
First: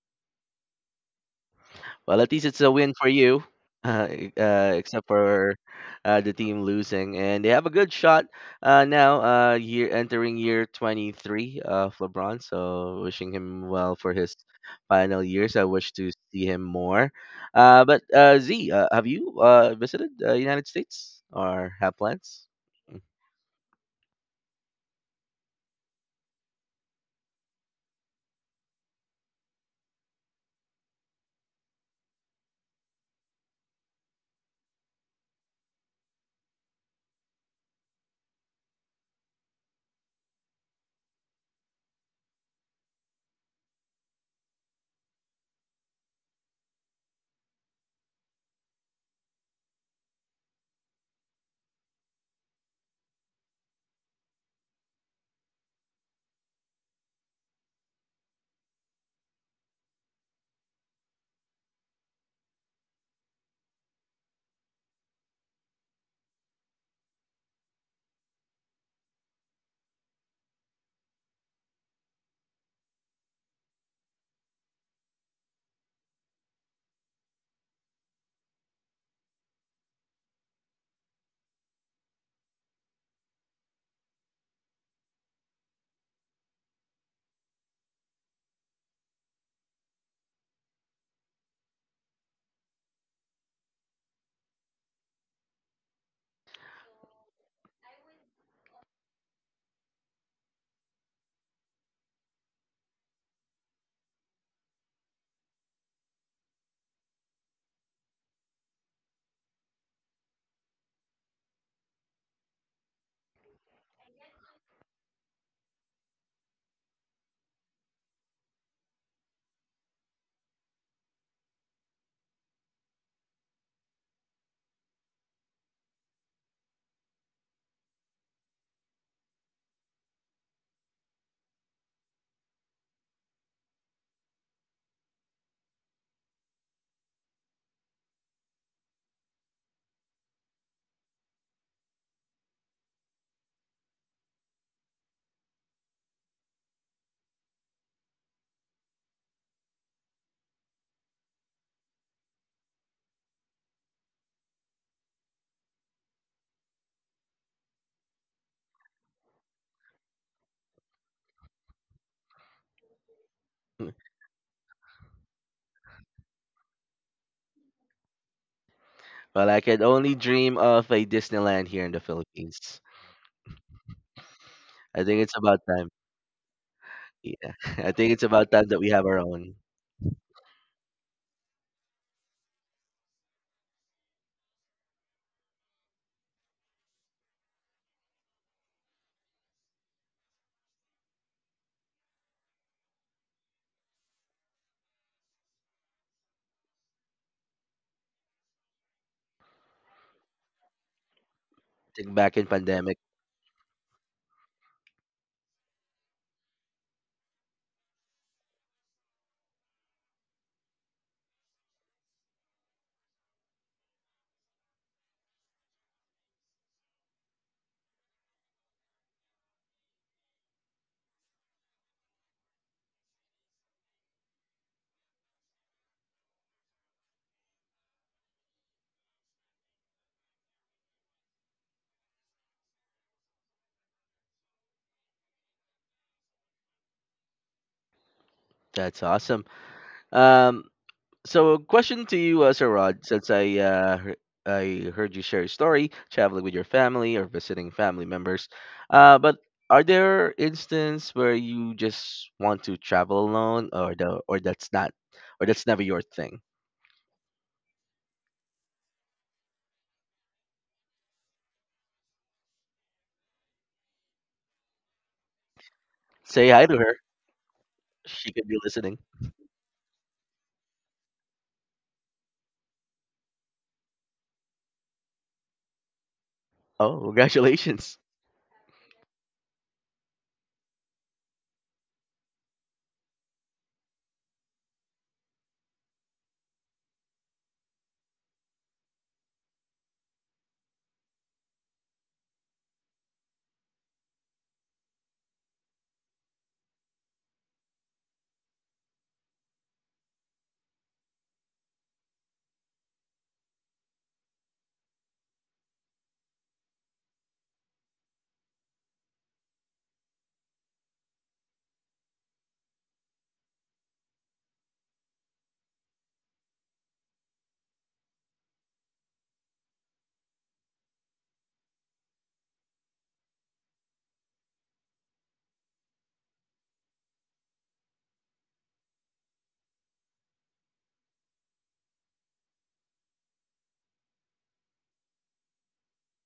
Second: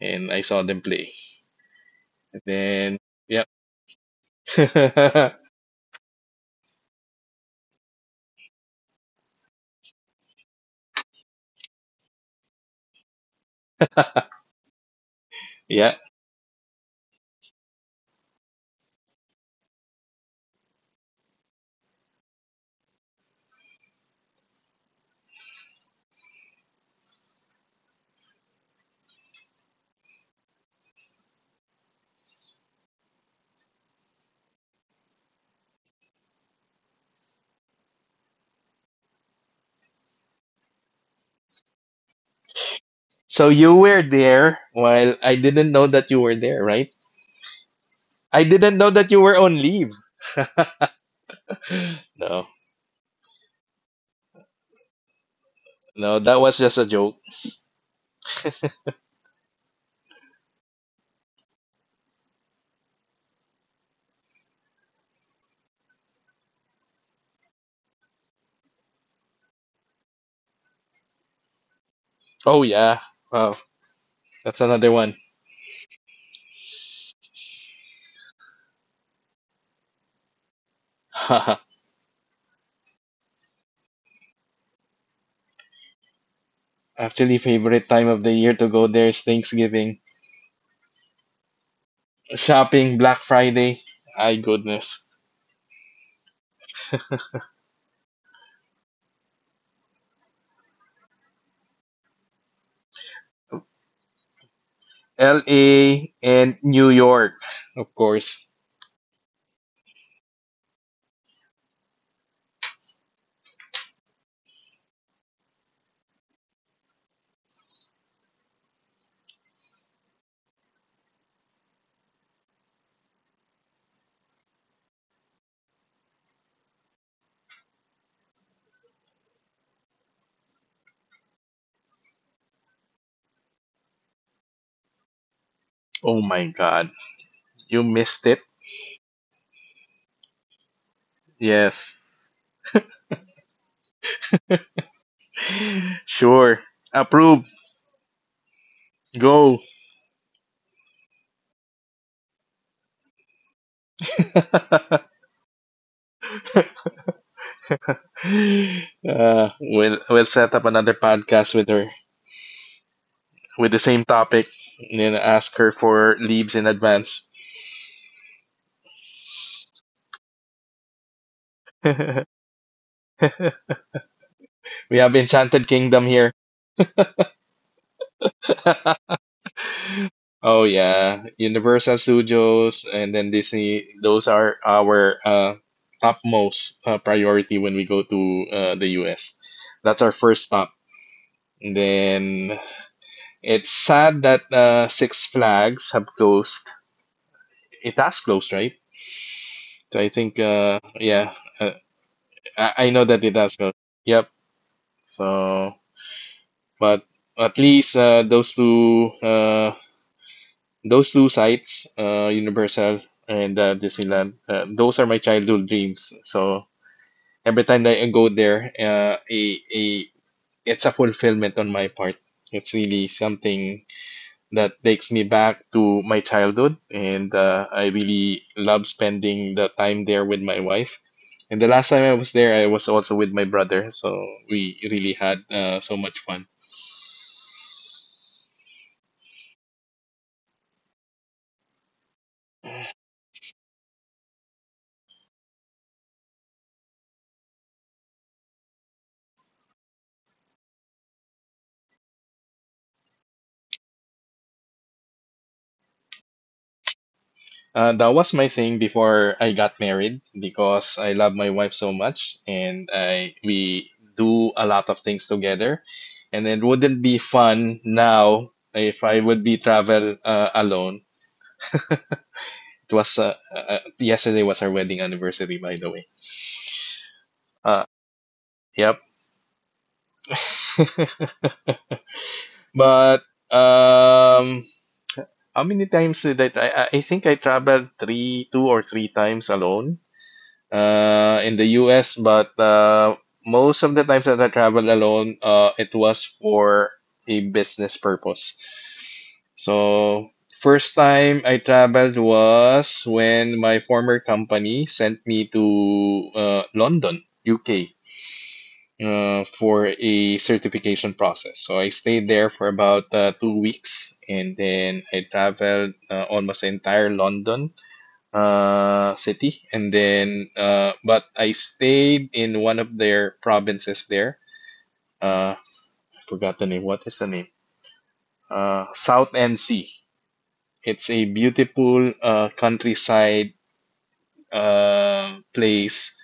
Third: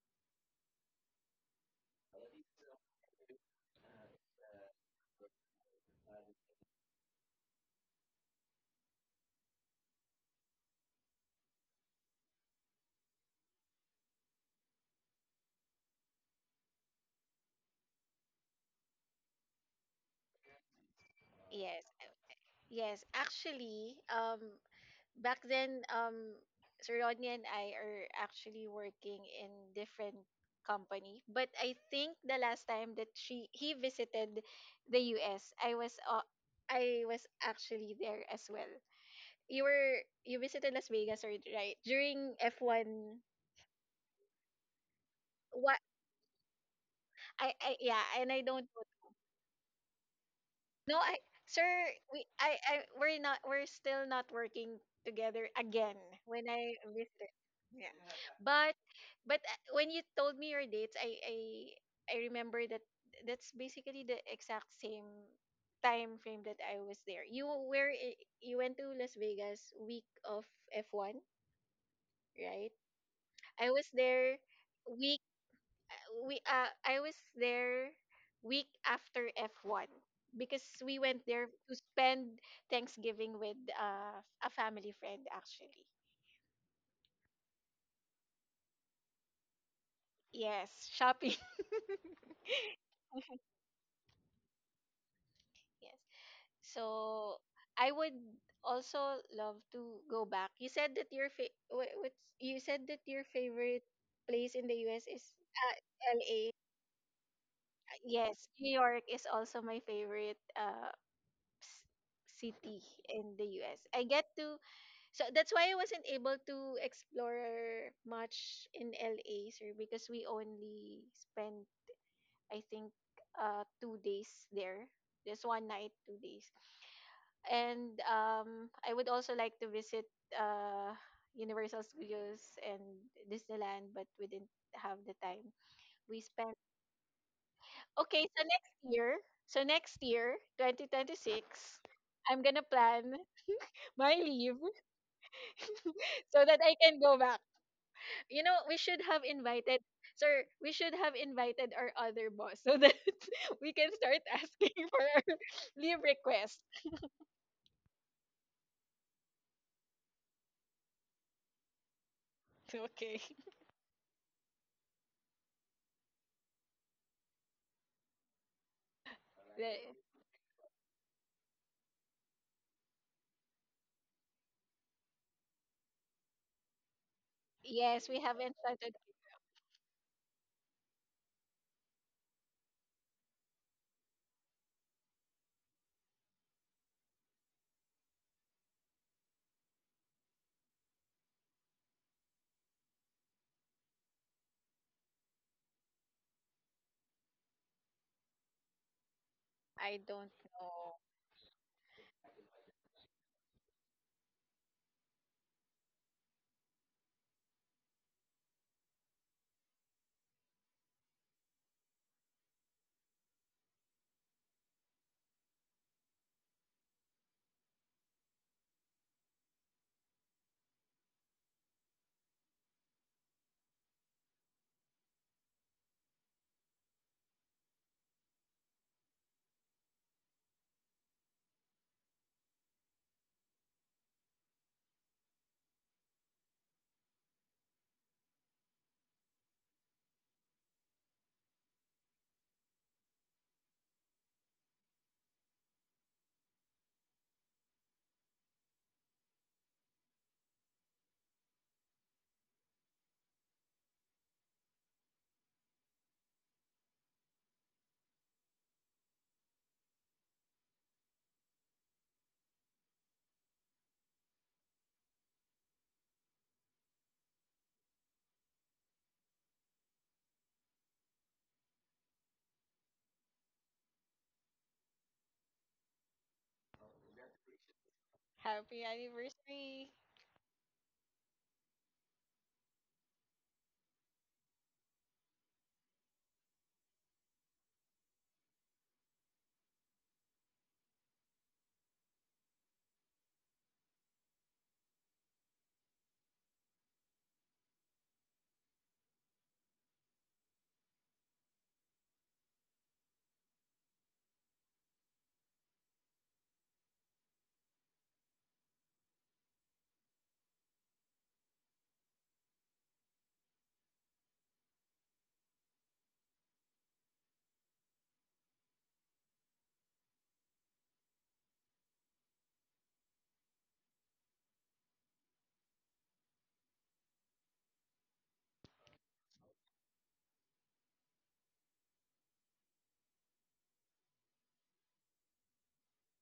and I saw them play. Well, at And least it's a win then, for you, yep, uh, e- uh, except for uh, the team losing, and they have a good shot uh, now. Uh, year entering year twenty three uh, of LeBron, so wishing him well for his final years. I wish yeah. to see him more. Uh, but uh, Z, uh, have you uh, visited uh, United States or Yes, have plans? yes, actually, um, back then, um, Sir Rodney and I are actually working in different company. But I think the last time that she he visited the U S, I was uh, I was actually there as well. You were you visited Las Vegas, right? Right during F one. So you were there while I didn't What know that you were there, right? I I yeah, and I I don't didn't know. know that you were on leave. No, I sir, we No, I, I we're not we're still not working together again no, that when was just I a joke. visited. Yeah. But but uh, when you told me your dates, I I I remember that that's basically the exact same time frame that I was there. You were i- you went to Las Vegas week of F one, Oh right? yeah, wow, I was there that's another one. we uh I was there week after F one because we went there to spend Thanksgiving with uh, a family friend actually. Actually, favorite time of the year to go there is Thanksgiving, Yes, shopping. shopping, Black Friday. My goodness, Yes. So I would also love to go back. You said that your fa- wha- what's you said that your favorite place in the U S is uh, L A L A. and New York, of Yes, course. New York is also my favorite uh s- city in the U S. I get to so that's why I wasn't able to explore much in L A, sir, because we only spent, I think, uh two days there. Just one night, two days. And um I would also like to visit uh Universal Studios and Disneyland, but we didn't have the time. We Oh my spent god. You missed Okay, it? so next year, so next year, twenty twenty-six, Yes. I'm gonna plan my leave so that Sure. I can go back. Approved. You know, we should have Go. invited, sir, we should have invited our other boss so that we can start asking uh, for our leave request. we'll, we'll set up another podcast with her Okay. with the same topic, and then ask her for leaves in advance. Well, I could The- only dream of a Disneyland here in We the Philippines. I have think it's about Enchanted time. Kingdom here. Yeah, I Yes, think we it's about haven't time that we started. have our own. Oh yeah, Universal Studios and then Disney. Those are our uh, topmost uh, priority when we go to uh, the U S. That's our first stop. And then, it's sad that uh, Six Flags have closed. It has closed, right? So I I don't think, uh, know. yeah, uh, Think back in I, I pandemic. know that it has closed. Yep. So, but at least uh, those two, uh, those two sites, uh, Universal and uh, Disneyland, uh, those are my childhood dreams. So every time that I go there, uh, a, a, it's a fulfillment on my part. It's really something that takes me back to my childhood and uh, I really love spending the time there with my wife, and the last time I was there I was also with my brother. So we really had uh, so much fun. That's awesome. Um, so a question to you, uh, Sir Rod, since I uh, hear- I heard you share your story, traveling with your family or visiting family members. Uh, but are there instances where you just want to travel alone, or the or that's not, or that's never your thing? Uh, that was my thing before I got married, because I love my wife so much, and I we do a lot of things together, and Say it hi to her. wouldn't be fun She could now be listening. if I would be travel uh, alone. It was uh, uh, uh, yesterday was our wedding anniversary, by the way. Oh, uh, congratulations. Happy yep. anniversary. But um, how many times did I? I, I think I traveled three, two or three times alone uh, in the U S. But uh, most of the times that I traveled alone, uh, it was for a business purpose. So first time I traveled was when my former company sent me to uh, London, U K, uh, for a certification process. So I stayed there for about uh, two weeks, and then I traveled uh, almost the entire London uh, city, and then uh, but I stayed in one of their provinces there. Uh, I forgot the name. What is the name? Uh, South N C. It's a beautiful uh, countryside uh, place.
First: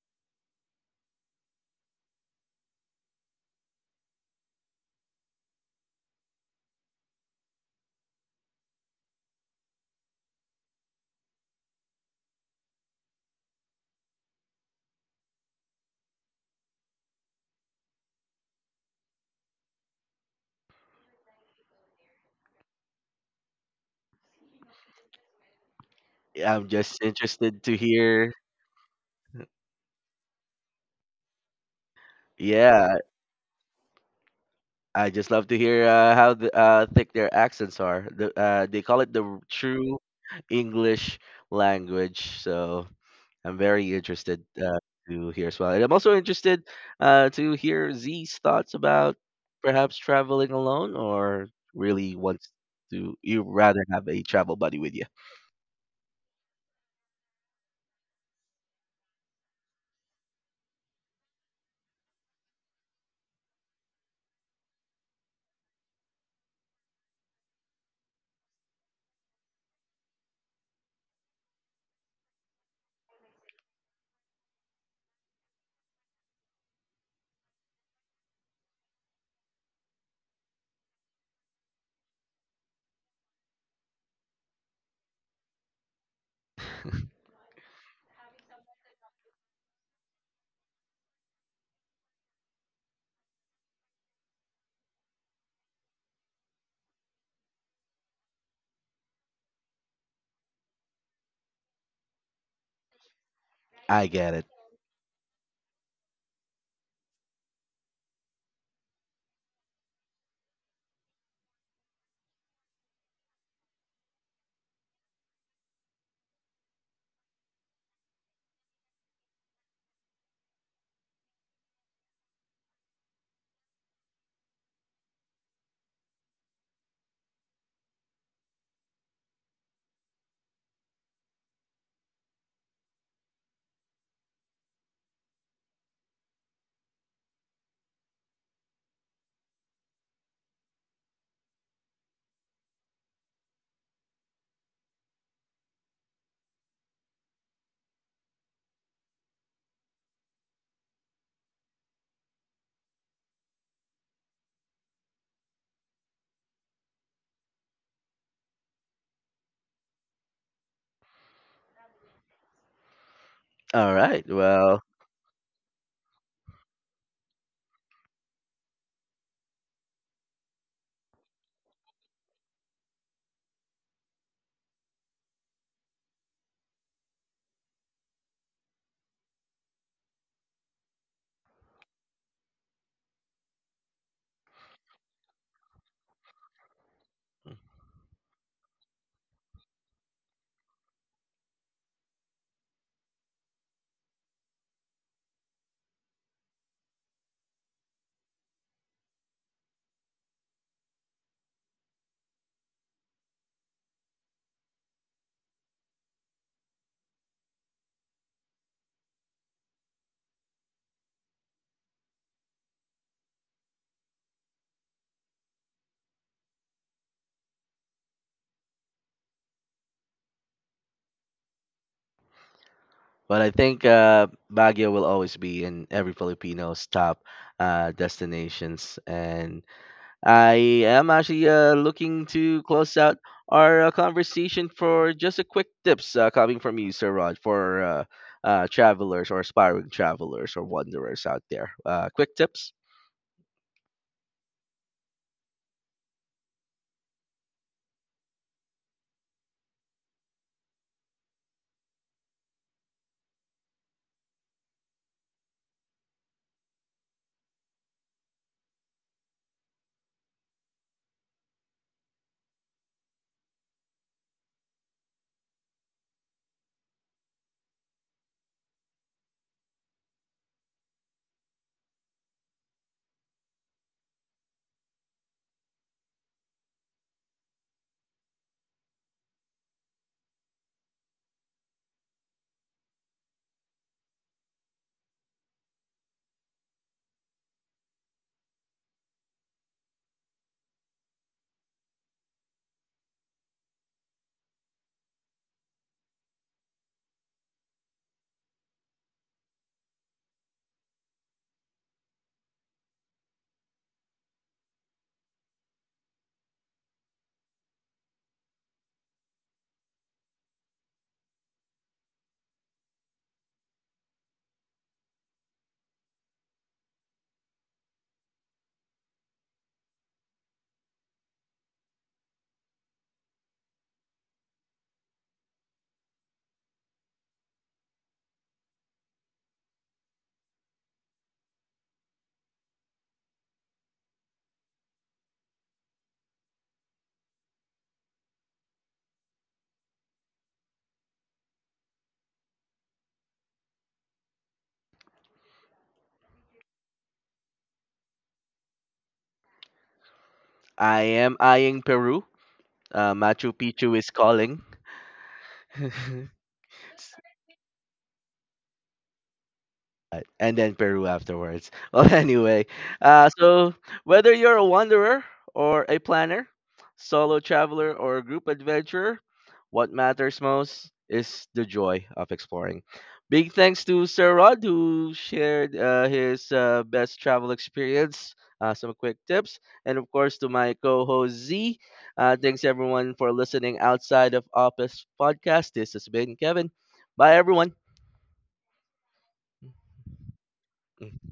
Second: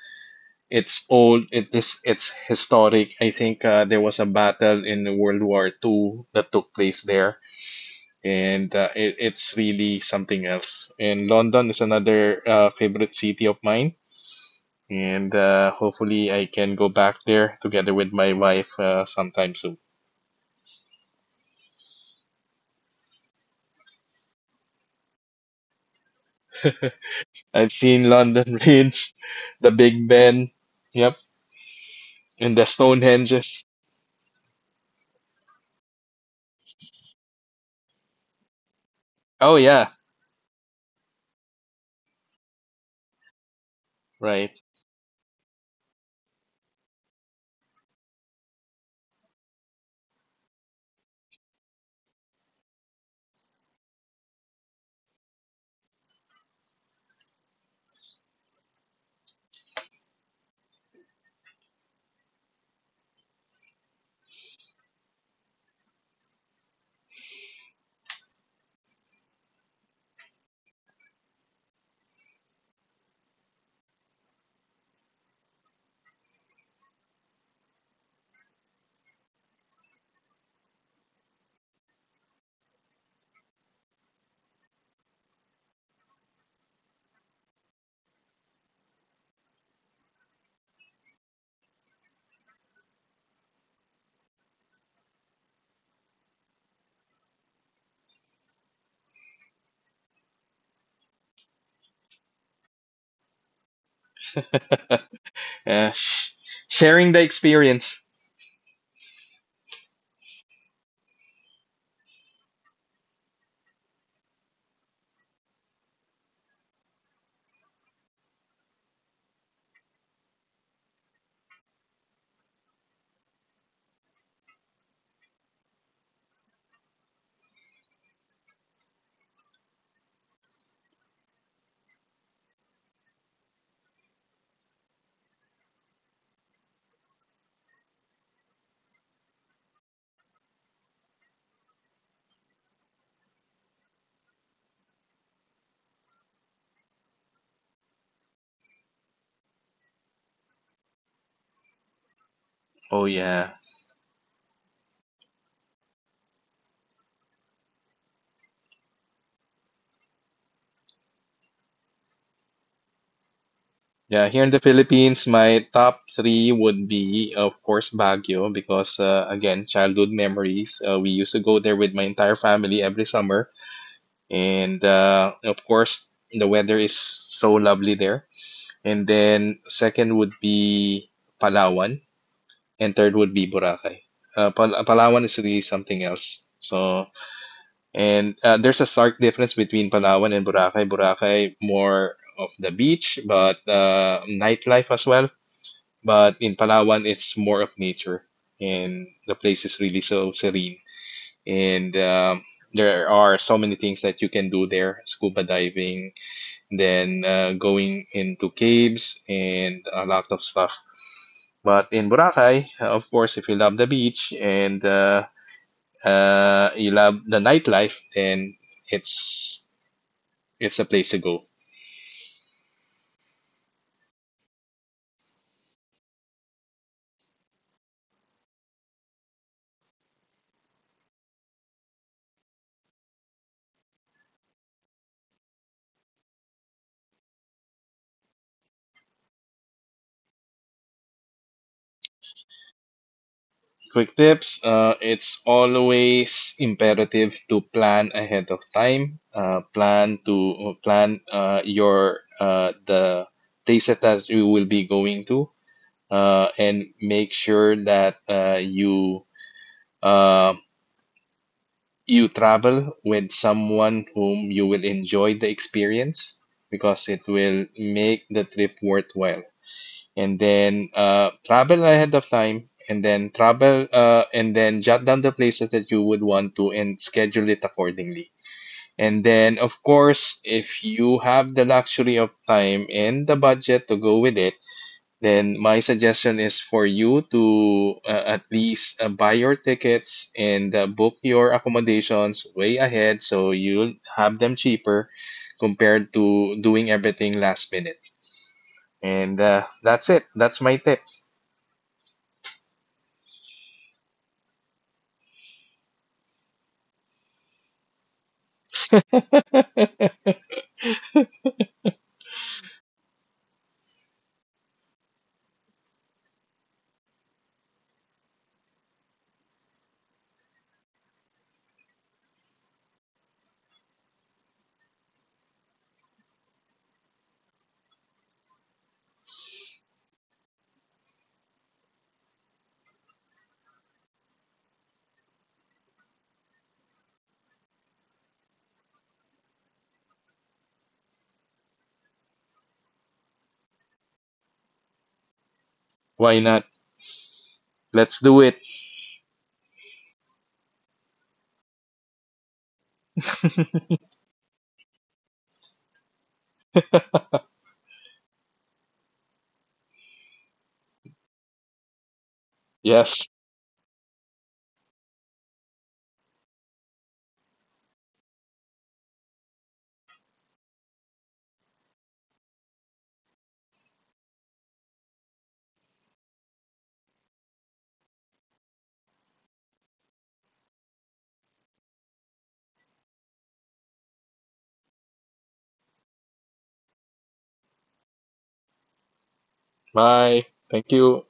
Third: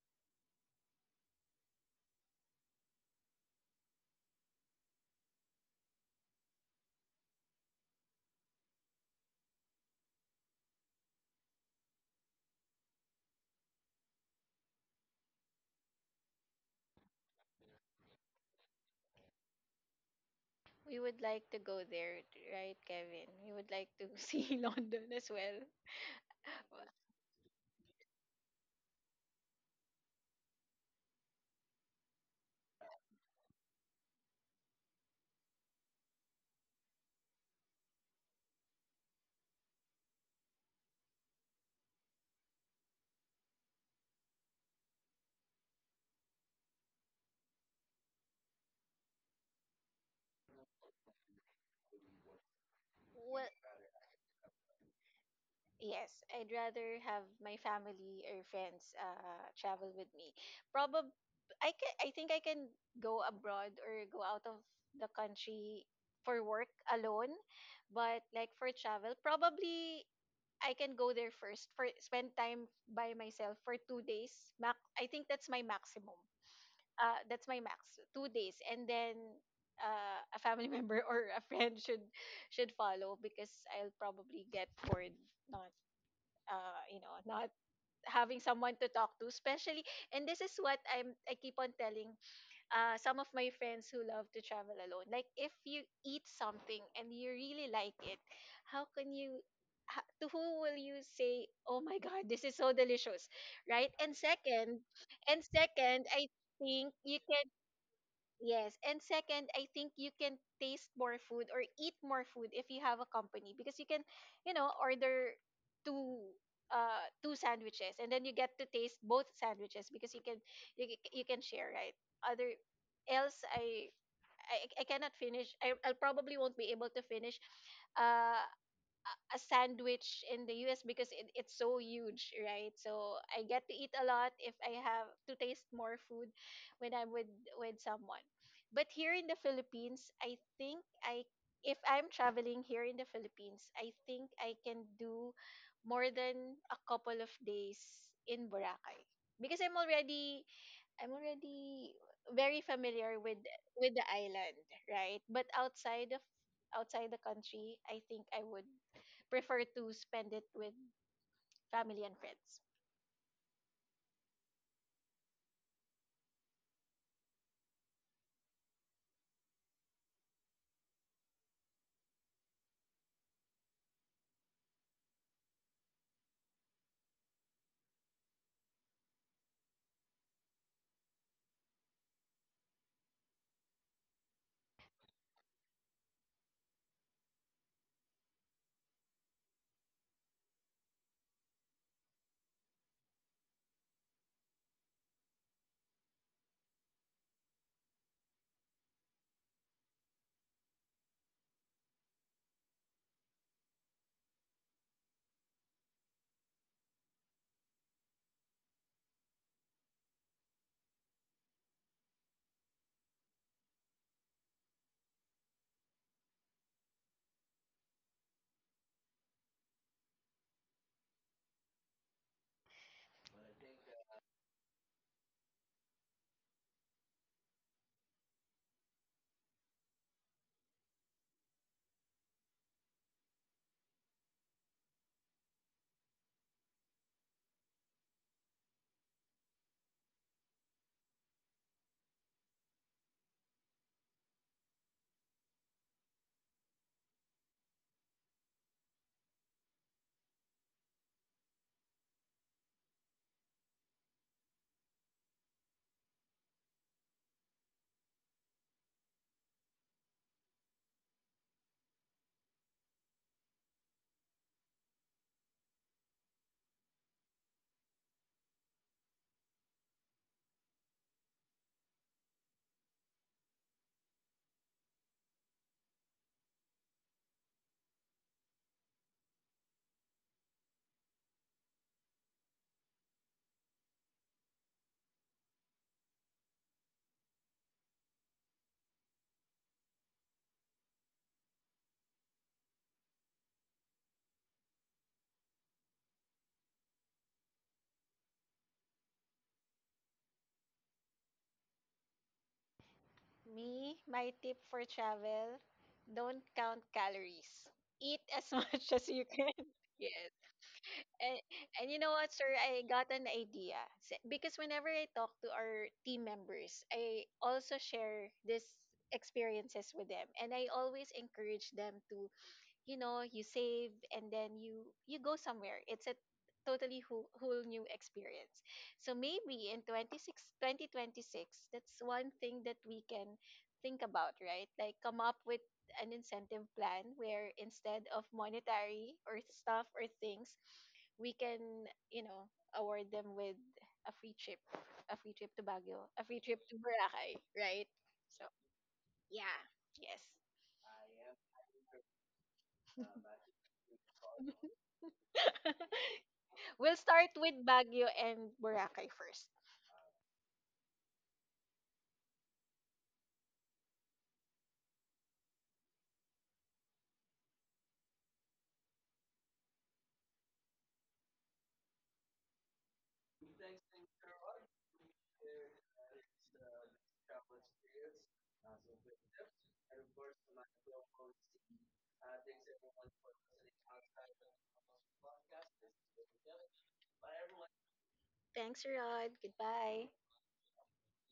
It's old. It is. It's historic. I think uh, there was a battle in World War Two that took place there, and uh, it, it's really something else. And London is another uh, favorite city of mine, and uh, hopefully I can go back there together with my wife uh, sometime soon. We would like to go there, right, Kevin? We would like to see London as well. Yeah, I'm just interested I've to seen hear. London Bridge, the Big Ben, yep, and the Yeah, Stonehenges. I just love to hear uh, how the, uh, thick their accents are. The, uh, they call it the r- Oh yeah, true English language. So I'm very interested right. uh, to hear as well. And I'm also interested uh, to hear Z's thoughts about perhaps traveling alone or really wants to, you Well, rather have a travel buddy with you. yes, I'd rather have my family or friends uh travel with me. Probably I can, I think I can go abroad or go out of the country for work alone, but like for travel, probably I can go there first for spend time by myself for two days. Mac, I think that's my maximum. Uh, that's my max, two days, and then uh, a family member or a friend should should follow because I'll probably get bored, Not uh, you know, not having someone to talk to, especially. And this is what I'm I keep on telling uh, some of my friends who love to travel alone. Like if you eat something and you really like it, how can you? ha- To who will you say, "Oh my God, this is so delicious," right? I And get it. second, and Uh, second, I sh- think Sharing you the can. experience. Yes. And second, I think you can taste more food or eat more food if you have a company because you can, you know, order two uh two sandwiches and then you get to taste both sandwiches because you can you, c- you can share, right? Other else I I, I cannot finish. I, I probably won't be able to finish uh a sandwich in the U S because it, it's so huge, right? So I get to eat a lot if I have to taste more food when I'm with with someone. But here in the Philippines, I think I if I'm traveling here in the Philippines, I think I can do more than a couple of days in Boracay because I'm already I'm already very Oh familiar with yeah. with the island, right? But outside of outside the country, I think I would prefer to spend it with family and friends. All right. Yeah, here in the Well, Philippines, my top three would be, of course, Baguio, because uh, again, childhood memories. Uh, we used to go there with my entire family every summer. And uh, of course, the weather is so lovely there. And then, second would be Palawan, and third would be Boracay. Uh, Pal Palawan is really something else. So, and uh, there's a stark difference between Palawan and Boracay. Boracay, more of the beach, but uh, nightlife as well, but in Palawan, it's more of nature, and the place is really so serene. And um, there are so many things that you can do there: scuba diving, then uh, going into caves, and a lot of stuff. But in Boracay, uh, of course, if you love the beach and uh, uh, you love the nightlife, then it's it's a place to go. but I think uh, Baguio will always be in every Filipino's top uh, destinations, and I am actually uh, looking to close out our uh, conversation for just a quick tips uh, coming from you, Sir Rod, for uh, uh, travelers or aspiring travelers or wanderers out there. Uh, quick tips. Quick tips. Uh, it's always imperative to plan ahead of time. Uh, plan to plan uh, your uh, the dataset that you will be going to, uh, and make sure that uh, you uh, you travel with someone whom you will enjoy the experience, because it will make the trip worthwhile. And then uh, travel ahead of time, and then travel uh, and then jot down the places that you would want to, and schedule it accordingly. And then of course, if you have the luxury of time and the budget to go with it, then my suggestion is for you to uh, at least uh, buy your tickets and uh, book your accommodations way ahead, so you'll have them cheaper compared to doing everything last minute. And uh, that's it, that's my tip. Me, my tip for travel, don't count calories. Eat as much as you can. Yes. And, and you know what, sir? I got an idea. S- Because whenever I talk to our team members, I also share this experiences with them. And I always encourage them to, you know, you save and then you you go somewhere. It's a totally whole, whole new experience. So maybe in twenty six twenty twenty six, that's one thing that we can think about, right? Like come up with an incentive plan where, instead of monetary or stuff or things, we can, you know, award them with a free trip, a free trip to Baguio, a free Why trip not? to Boracay, right? Let's do So it. yeah. Yes. I am eyeing Peru. Uh, Machu Picchu is calling. We'll start with Baguio and Boracay first. Right. And then Peru afterwards. Well, anyway, Yes. uh, so whether you're a wanderer or a planner, solo traveler or a group adventurer, what matters most is the joy of exploring. Big thanks to Sir Rod who shared uh, his uh, best travel experience, uh, some quick tips, and of course to my co-host Z. Uh, thanks everyone for listening outside of Office Podcast. This has been Kevin. Bye everyone. Thanks, Rod. Goodbye. Bye. Thank you.